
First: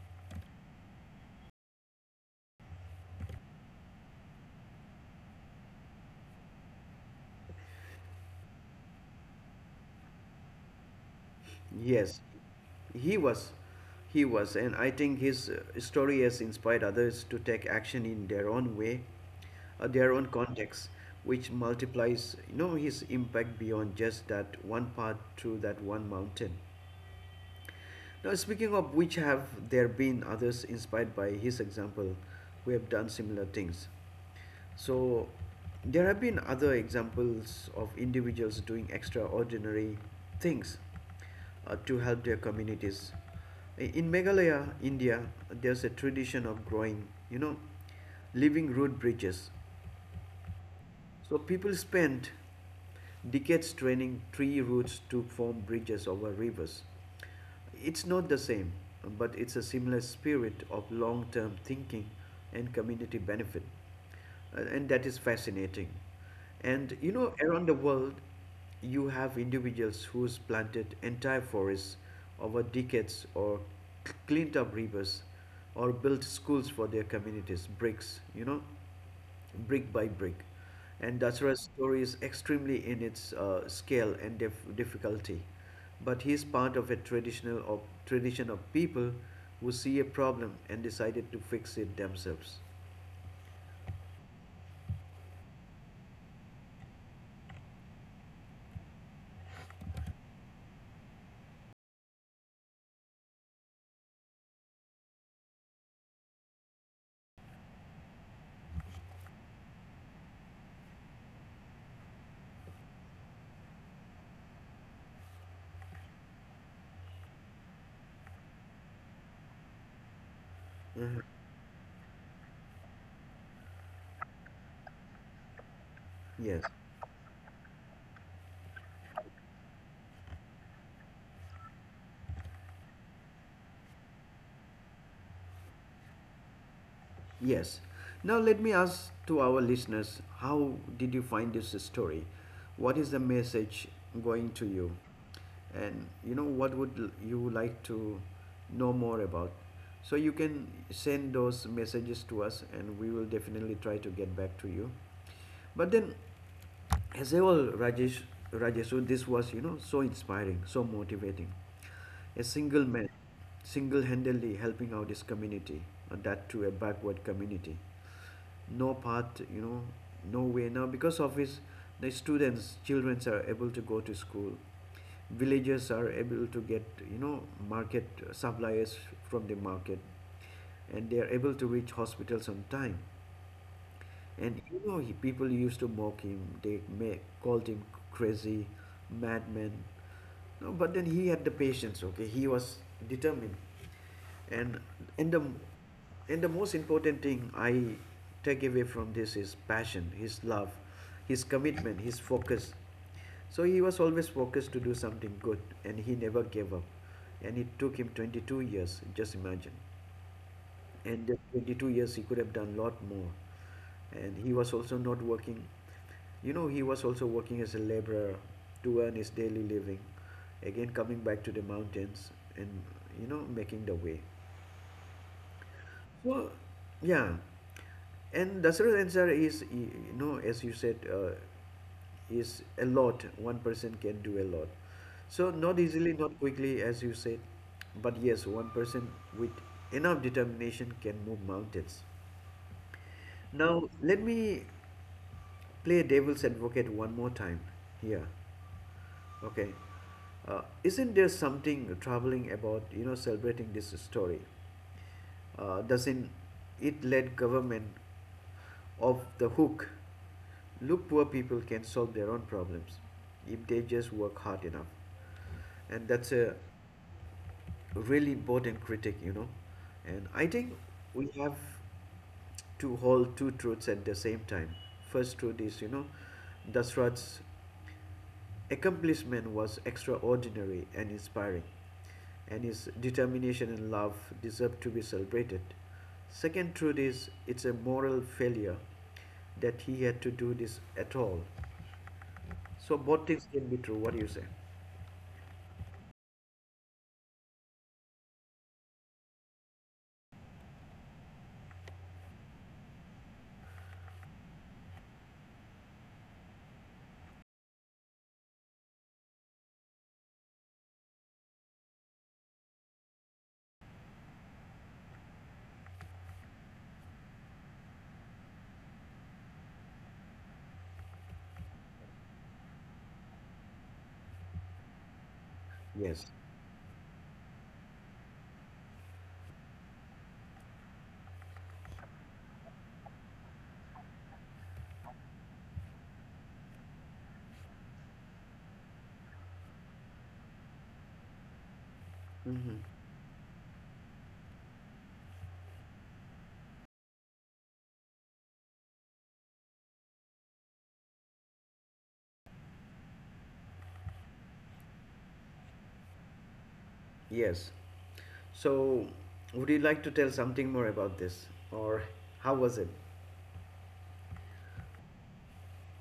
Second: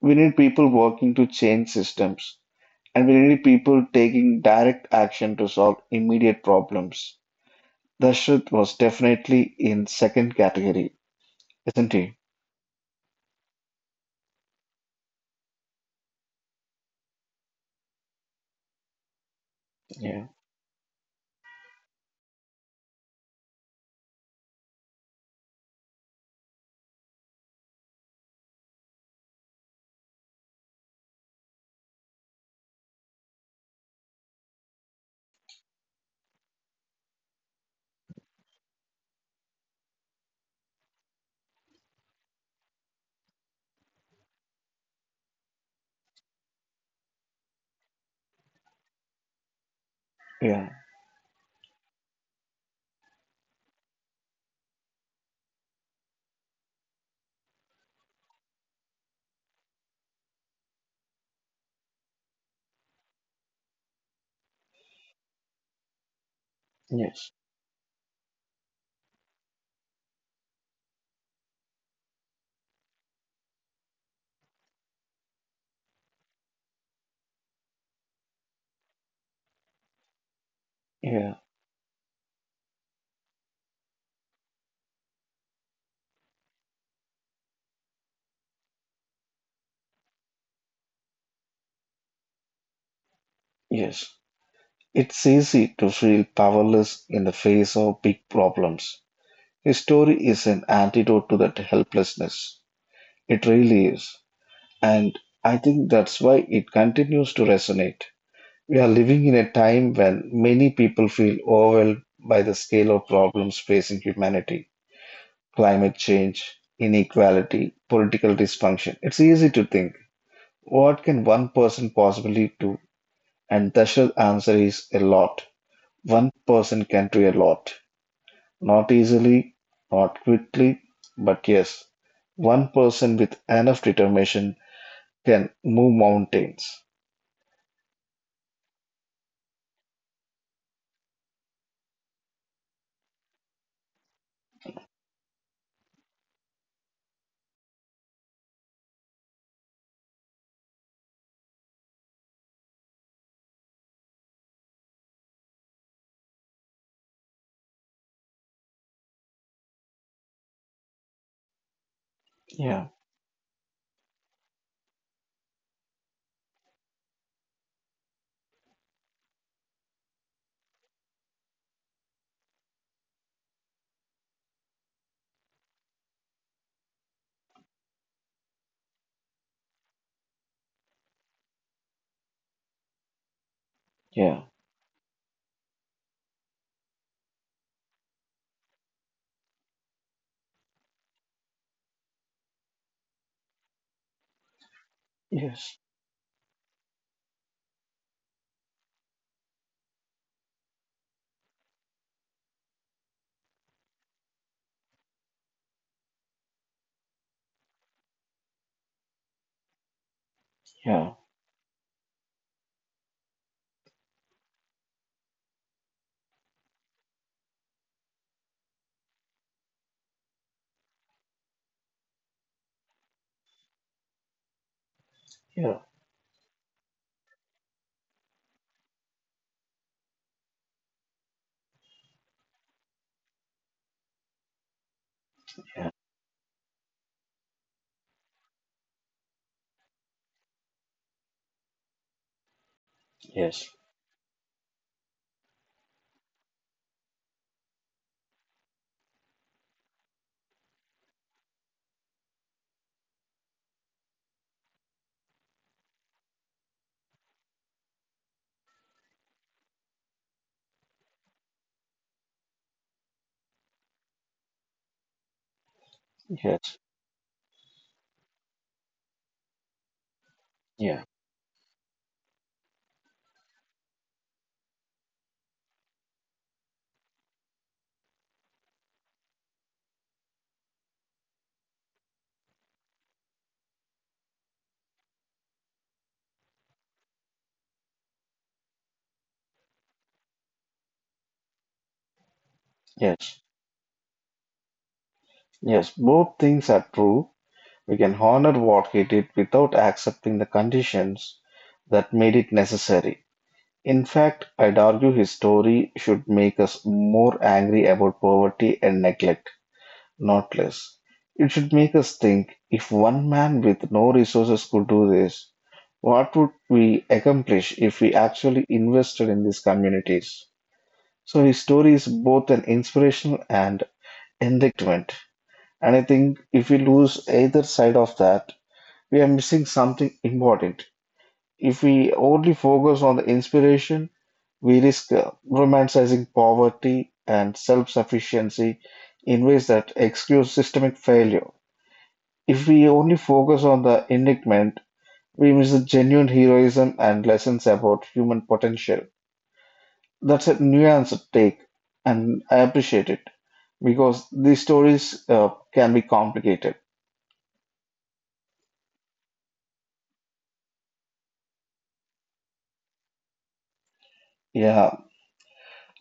We need people working to change systems, and we need people taking direct action to solve immediate problems. Dashrath was definitely in second category, isn't he?
Yes, he was. He was, and I think his story has inspired others to take action in their own way, their own
Yeah,
context, which multiplies, you know, his impact beyond just that one path through that one mountain. Now, speaking of which, have there been others inspired by his example who have done similar things? So, there have been other examples of individuals doing extraordinary things to help their communities. In Meghalaya, India, there's a tradition of growing, you know, living root bridges,
yeah,
so people spent decades training tree roots to form bridges over rivers. It's not the same, but it's a similar spirit of long term thinking and community benefit. And that is fascinating. And you know,
yes,
around the world, you have individuals who's planted entire forests over decades or cleaned up rivers or built schools for their communities, bricks, you know, brick by brick. And
yeah,
Dasara's story is extremely in its scale and difficulty, but he is part of a tradition of people who see a problem and decided to fix it themselves.
yes. It's easy to feel powerless in the face of big problems. His story is an antidote to that helplessness. It really is. And I think that's why it continues to resonate. We are living in a time when many people feel overwhelmed by the scale of problems facing humanity: climate change, inequality, political dysfunction. It's easy to think, what
Mhm.
can one person possibly do? And the short answer is a lot. One
Yes.
person can do a lot. Not easily, not quickly, but yes, one person with enough determination can move mountains.
Yes. Now let me ask to our listeners, how did you find this story? What is the message going to you? And you know what would you like to know more about? So you can send those messages to us and we will definitely try to get back to you. But then as a whole, Rajesh, so this was, you know, so inspiring, so motivating. A single
Yeah,
man, single-handedly helping out his community, and that to a backward community. No path, you know, no way. Now, because of his, the students, children are able to go to school. Villages are able to get, you know, market supplies from the market, and they are able to reach hospitals on time.
yeah,
And you know, he, people used to mock him. They may, called him crazy, madman. No, but then he had the patience. Okay, he was determined. And and the
yes,
and the most important thing I take away from this is passion, his love, his commitment, his focus. So he was always focused to do something good, and he never gave up. And it took him 22 years. Just imagine,
yeah,
and at 22 years he could have done a lot more, and he was also not working, you know, he was also working as a laborer to earn his daily living, again coming back to the mountains and, you know, making the way.
yeah,
So yeah, and Dasarath Ansar is you know, as you said, is a lot, one person can do a lot. So not
yeah,
easily, not quickly, as you said, but yes, one person with enough determination can move mountains.
yes.
Now, let me play devil's advocate one more time here. Okay. Isn't there something troubling about, you know, celebrating this story? Doesn't it let government off the hook? Look, poor people can solve their own problems if they just work hard enough, and that's a
Yes,
really important critique, you know. And I think
yeah,
we have to hold two truths at the same time. First truth is, you know, Dasrath's accomplishment was extraordinary and inspiring, and his determination and love deserve to be celebrated. Second truth is it's a moral failure that he had to do this at all. So both
yes,
things can be true. What do you say?
yes. Both things are true. We can honor what he did without accepting the conditions that made it necessary. In fact, I'd argue his story should make us more angry about poverty and neglect, not less. It should make us think, if one man with no resources could do this, what would we accomplish if we actually invested in these communities? So his story is both an inspirational and enlightenment. And I
Yes.
think if we lose either side of that, we are missing something important. If we only focus on the inspiration, we risk romanticizing poverty and self-sufficiency in ways that excuse systemic failure. If
Hmm.
we only focus on the enigment, we miss the genuine heroism and lessons about human potential. That's a nuanced take, and I appreciate it because these stories can be complicated.
Yes. So would you like to tell something more about this, or how was it?
Yeah.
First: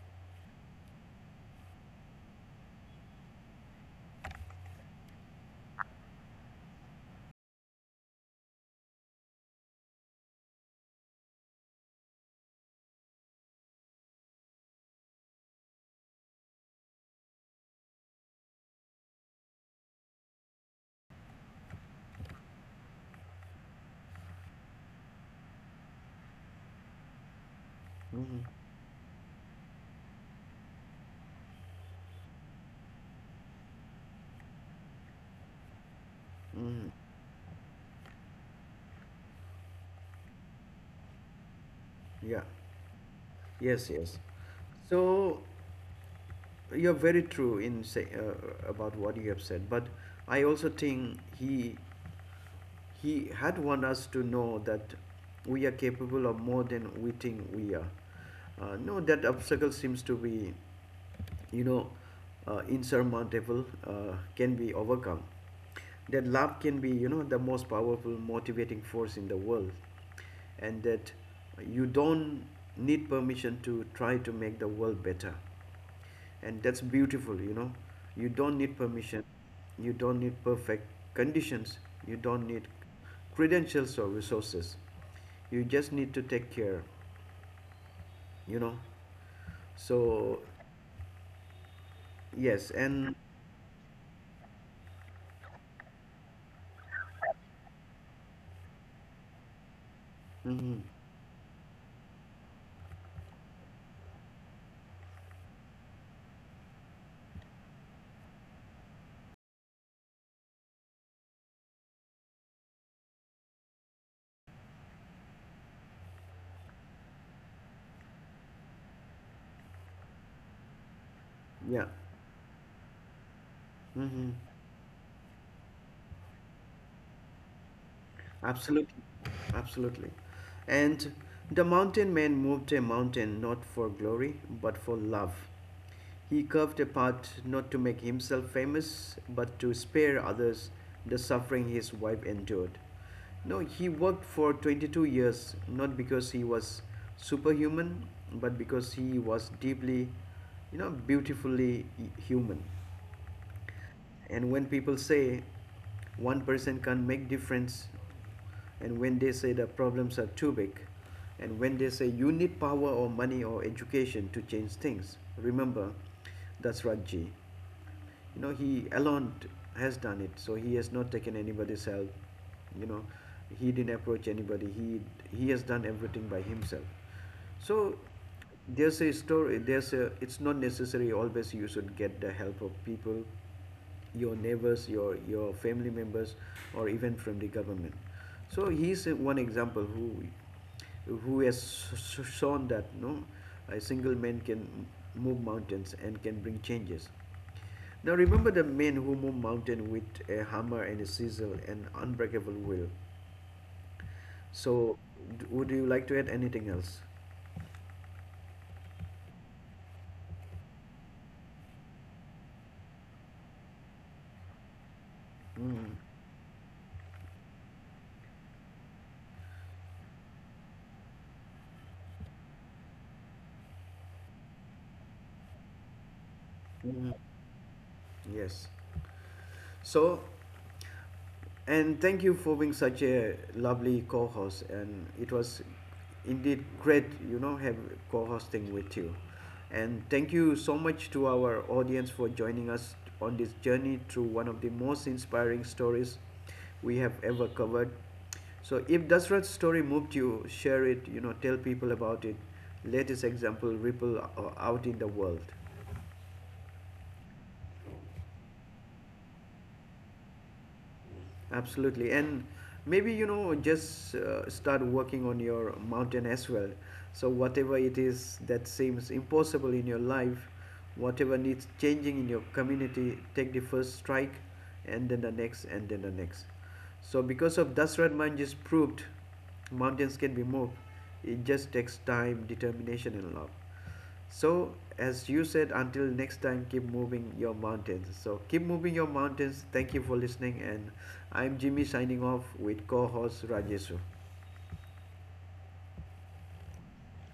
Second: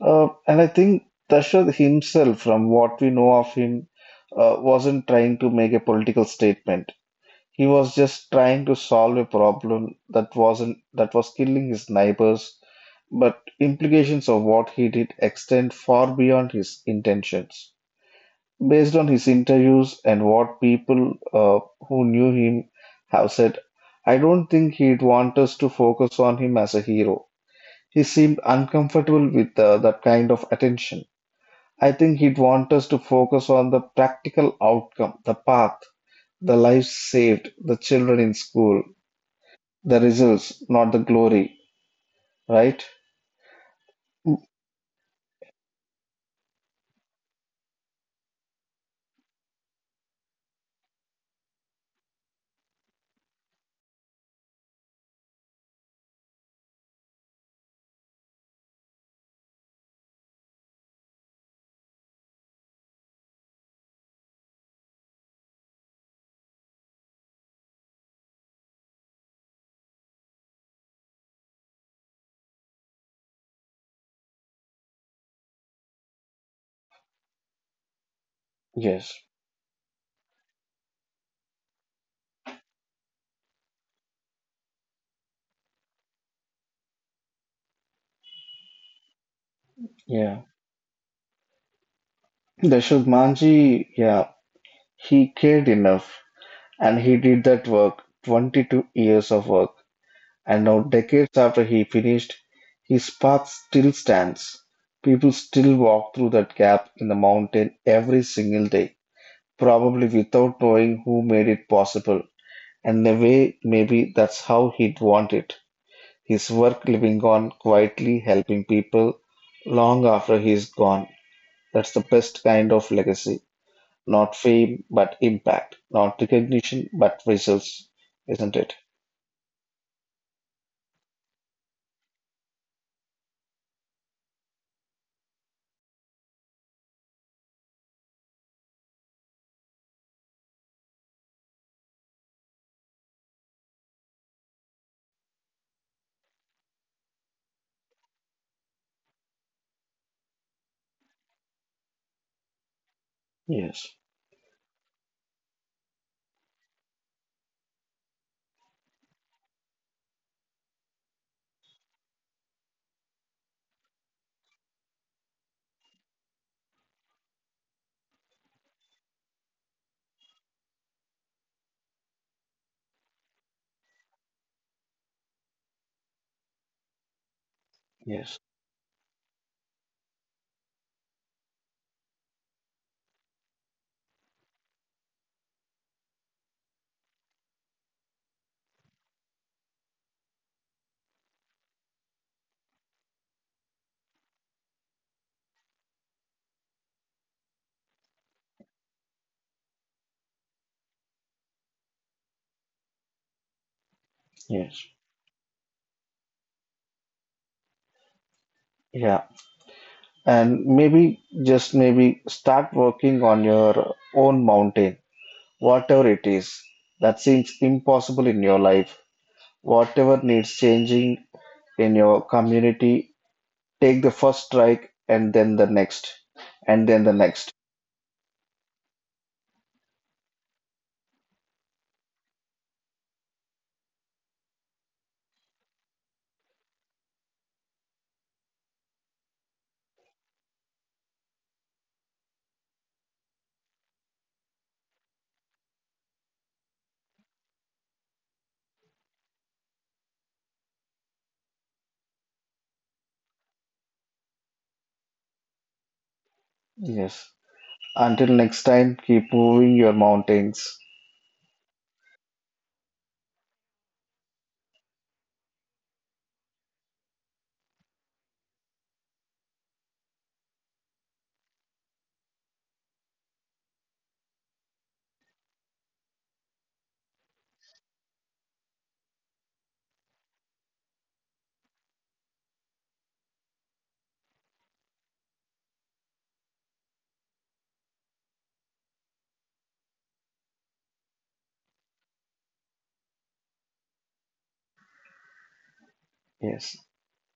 And I think Dashrath himself, from what we know of him, wasn't trying to make a political statement. He was just trying to solve a problem that wasn't that was killing his neighbors, but implications of what he did extend far beyond his intentions. Based on his interviews and what people who knew him have said, I don't think he'd want us to focus on him as a hero. He seemed
Hmm.
uncomfortable with that kind of attention. I think he'd want us to focus on the practical outcome, the path, the
Hmm.
lives saved, the children in school, the results, not the glory,
Yeah.
right?
Yes. Yes.
Mm.
So you're very true in say about what you have said, but I also think he had want us to know that we are capable of more than we think we are. No, that obstacle seems to be, you know, insurmountable, can be overcome. That love can be, you know, the most powerful motivating force in the world, and that you don't need permission to try to make the world better, and that's beautiful, you know, you don't need
Yes,
permission, you don't need perfect conditions, you don't need credentials or resources, you just need to take care, you know, so
yeah.
yes
Dashrath
and
Manji, yeah, he cared enough and he did that work, 22 years of work. And
mhm,
now, decades after he finished, his path still stands. People still walk through that gap in the mountain every single day, probably without knowing who made it possible. And in a way, maybe that's how he'd want it. His work living on quietly, helping people long after he's gone.
yeah.
That's the best kind of legacy.
Hmm.
Not fame, but impact. Not recognition, but results. Isn't it?
Absolutely, absolutely. And the mountain man moved a mountain not for glory but for love. He carved a path not to make himself famous but to spare others the suffering his wife endured. No, he worked for 22 years not because he was superhuman but because he was deeply, you know, beautifully human,
Yes,
and when people say one person can't make difference, and when they say the problems are too big, and when they say you need power or money or education to change things, remember that's Rajji, you know, he alone has done it, so he has not taken anybody's help, you know, he didn't approach anybody, he has done everything by himself. So,
yes,
there's a it's not necessary always you should get the help of people, your neighbors, your family members, or even from the government. So he's one example who has shown that no, a single man can move mountains and can bring changes. Now remember the man who moved mountain with a hammer and a chisel and unbreakable will.
yes.
So would you like to add anything else?
Yeah. And maybe, just maybe, start working on your own mountain,
Mm.
whatever it is that seems impossible in your life, whatever needs changing in your community, take the first strike and then the next and then the
Mm.
next.
Yes. So, and thank you for being such a lovely co-host. And it was indeed great, you know, have co-hosting with you. And thank you so much to our audience for joining us on this journey through one of the most inspiring stories we have ever covered. So if Dasrath's story moved you, share it, you know, tell people about it. Let this example out in the world.
Yes. Until next time, keep moving your mountains.
Absolutely. And maybe, you know, just start working on your mountain as well. So, whatever it is that seems impossible in your life, whatever needs changing in your community, take the first strike and then the next and then the next. So, because of Dasrat Mine just proved mountains can be moved, it just takes time, determination, and love. So, as you said, until next time, keep moving your mountains. So, keep moving your mountains. Thank you for listening. And I'm Jimmy signing off with co host Rajesu.
Yes.